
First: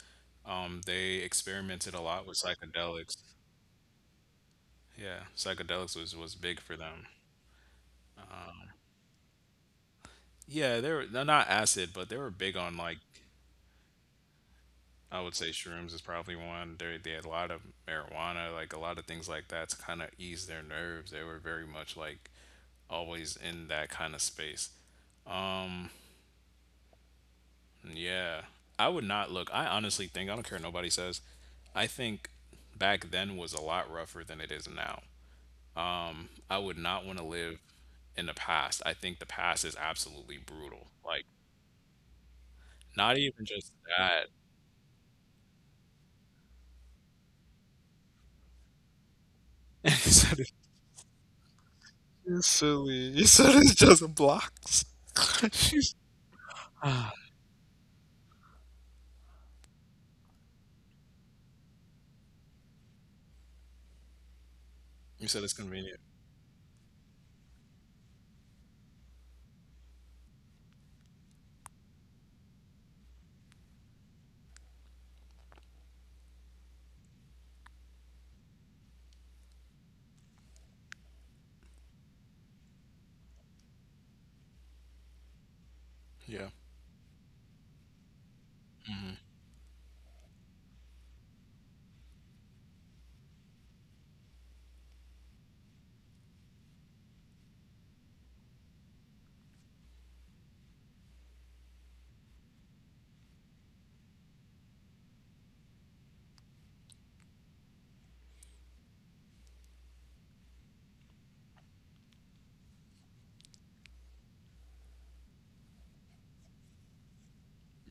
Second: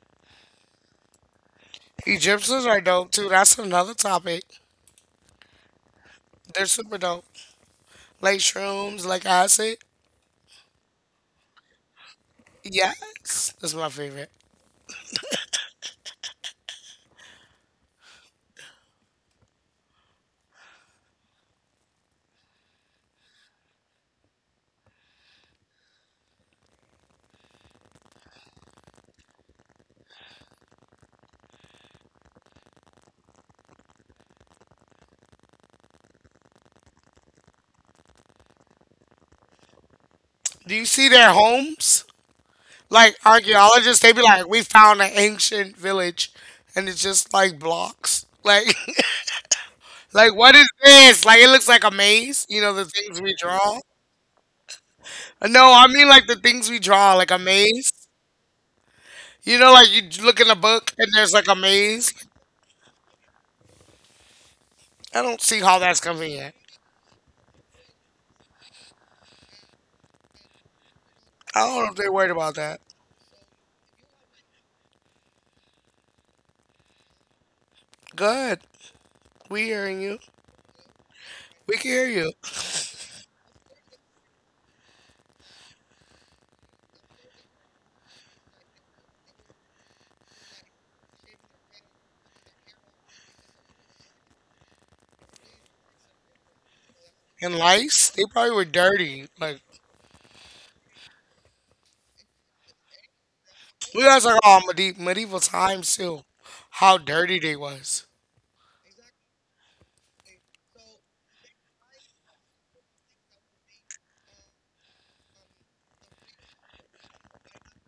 They experimented a lot with Egyptians are dope psychedelics. too. That's another topic. Yeah, psychedelics was big They're for super them. dope. Like shrooms, like acid. Yeah, they were, they not acid, but they were big on like, Yes, that's my favorite. I would say shrooms is probably one. They had a lot of marijuana, like a lot of things like that to kind of ease their nerves. They were very much like always in that kind of space. Um, yeah, I would not look. I honestly think I don't care what nobody says. I think back then was a lot rougher than it is now. I would not want to live in the past. I think the past is absolutely Do brutal. you see Like, their homes? not Like even just archaeologists, they be that. like, we found an ancient village, and it's just like blocks. Like, You like said it's what is this? Like it looks like a you maze. You know the silly. things You we said it's draw. just blocks. No, I She's— mean like the things we Ah, draw, like a maze. You know, like you look in a book and there's like a maze. I you don't said it's see how convenient. that's convenient. I don't know if they're worried about that. Good. We hearing you. We can hear you. Yeah. And lice, they probably were dirty. Like we guys are all medieval times too. How dirty they was.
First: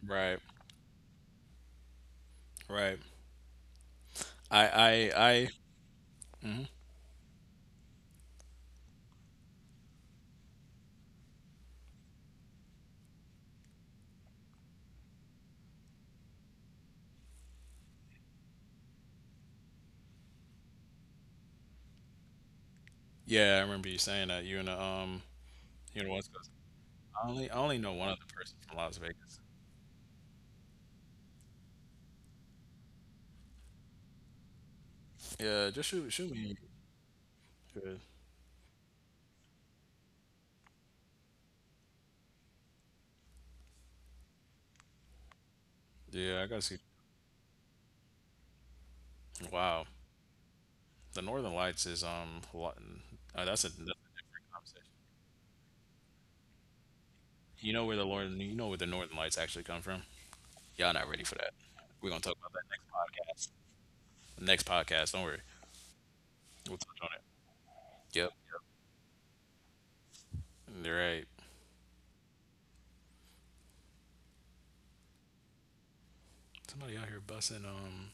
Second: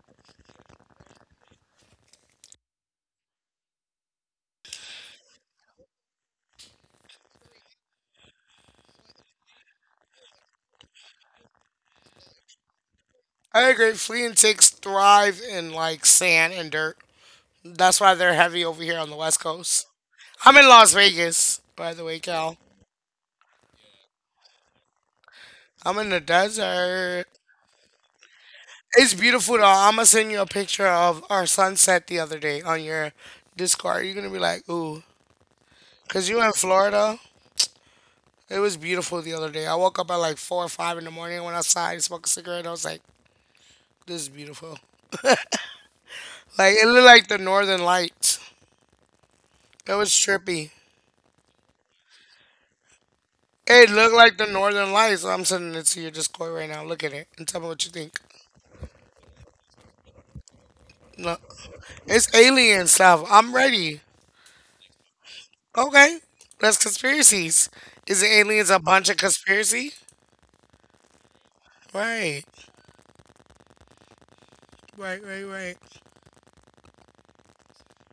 Right. Right. I. I. I. mhm. I agree. Flea insects thrive in like sand and dirt. That's why they're heavy over here on the west coast. I'm in Las Vegas, by the way, Cal. Yeah, I remember you saying that. You and the I'm You in know the what's desert. I only know one other person from Las It's Vegas. beautiful though. I'ma send you a picture of our sunset the other day on your Discord. You're gonna be like, ooh, Yeah. Just shoot. cause Shoot you in me. Florida, Good. it was beautiful the other day. I woke up at like 4 or 5 in the morning. Went outside, smoked a cigarette. I was like, "This is beautiful." Yeah. I gotta Like see. it looked like the Northern Lights. Wow. It was trippy. The Northern Lights is that's a It looked like the different conversation. Northern Lights. I'm sending it to your Discord right now. Look at it and tell me You what know you where the think. Northern Lights actually come from? Y'all not ready for No, that. We're gonna it's talk about that alien next stuff. podcast. I'm ready. Next podcast, don't worry. Okay, We'll that's touch on it. conspiracies. Is the Yep. aliens a bunch of conspiracy? Yep. You're right. Right, right, right, right. Somebody out here bussing,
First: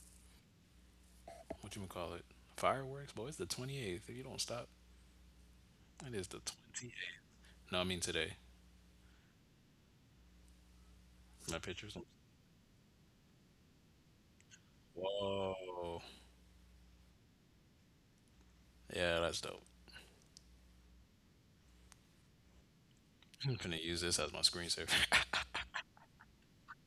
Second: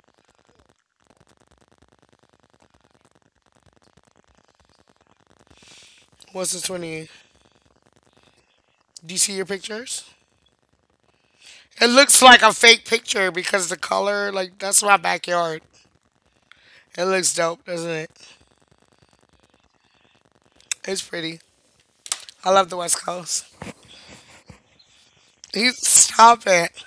what you gonna call it? Fireworks? Boy, it's the 28th. If you don't stop, it is the What's the twenty 20? eighth. No, I mean today. Do you see your pictures? My It pictures. looks like a fake picture because the color, like, that's my backyard. Whoa. It looks dope, doesn't it? Yeah, that's dope. It's pretty. I love the West Coast. I'm gonna use this as my screensaver. He stop it.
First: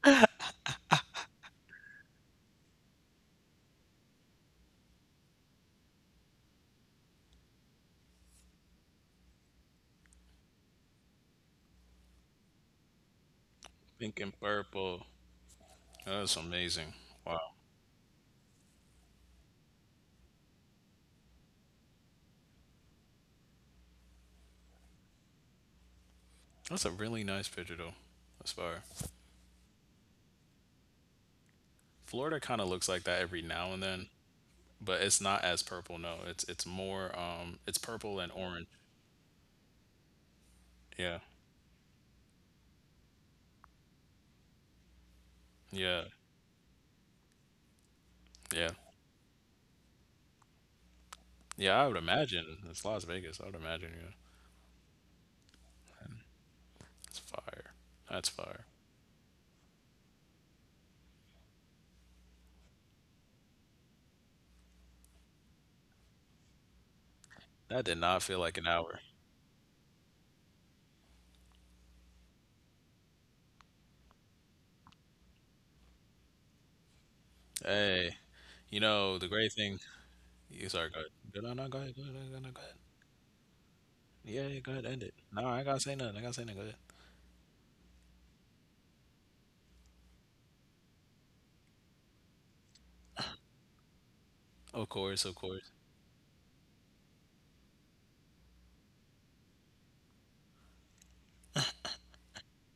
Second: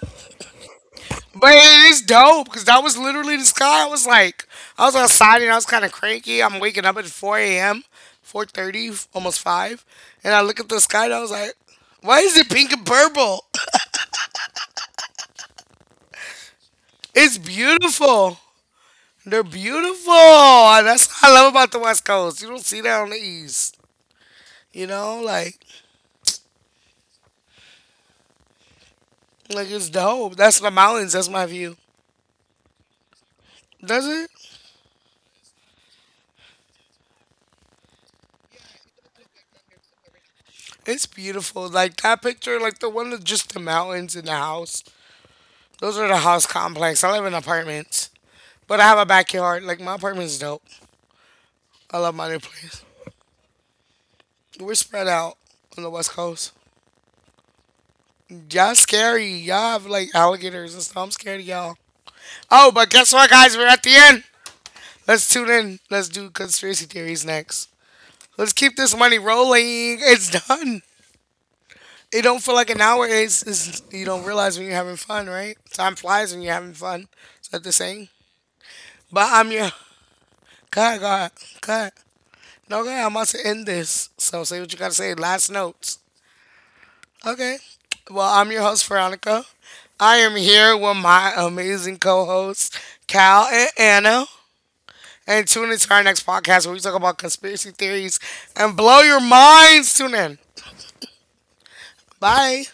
But it is dope because that was literally the sky. I was like, I was outside and I was kind of cranky. I'm waking up at 4 a.m., 4:30, almost 5. And I look at the sky and I was like, why is it pink and purple? Pink and purple. That's amazing. It's Wow. beautiful. They're beautiful. That's what I love about the West Coast. You don't see that on the East. You know, like That's a really nice picture though. That's fire. Like it's dope. That's the mountains. That's my view. Florida kind of looks like that every now and then, Does it? but it's not as purple. No, it's more it's purple and orange. It's Yeah, beautiful. Like that picture, like the one of just the mountains and the house. Those yeah, are the house complex. I live in apartments, yeah, but I have a backyard. Like my apartment's dope. yeah. I would I love my new imagine, it's place. Las Vegas. I would imagine. Yeah, We're spread out on the west coast. it's fire. That's fire. Y'all scary. Y'all have like alligators and stuff. I'm scared of y'all. Oh, but guess what, guys? We're at the end. Let's tune in. Let's do conspiracy theories next. That did not feel Let's like an keep this hour. money rolling. It's done. It don't feel like an hour is you don't realize when you're having fun, right? Time flies when you're having fun. Is that the saying? Hey, you know the But great I'm your thing. You sorry, go God, ahead. God, Go— No, no, go God. ahead, go ahead, go ahead, go ahead. No, God, I'm about to end this. So Yeah, yeah, say go what you ahead, gotta end it. say. No, Last I gotta say notes. nothing. I gotta say nothing. Go ahead. Okay. Well, I'm your host Veronica. I am here with my amazing co-hosts Cal and Anna. Of course, of And course. tune into our next podcast where we talk about conspiracy theories and blow your minds. Tune in. Bye.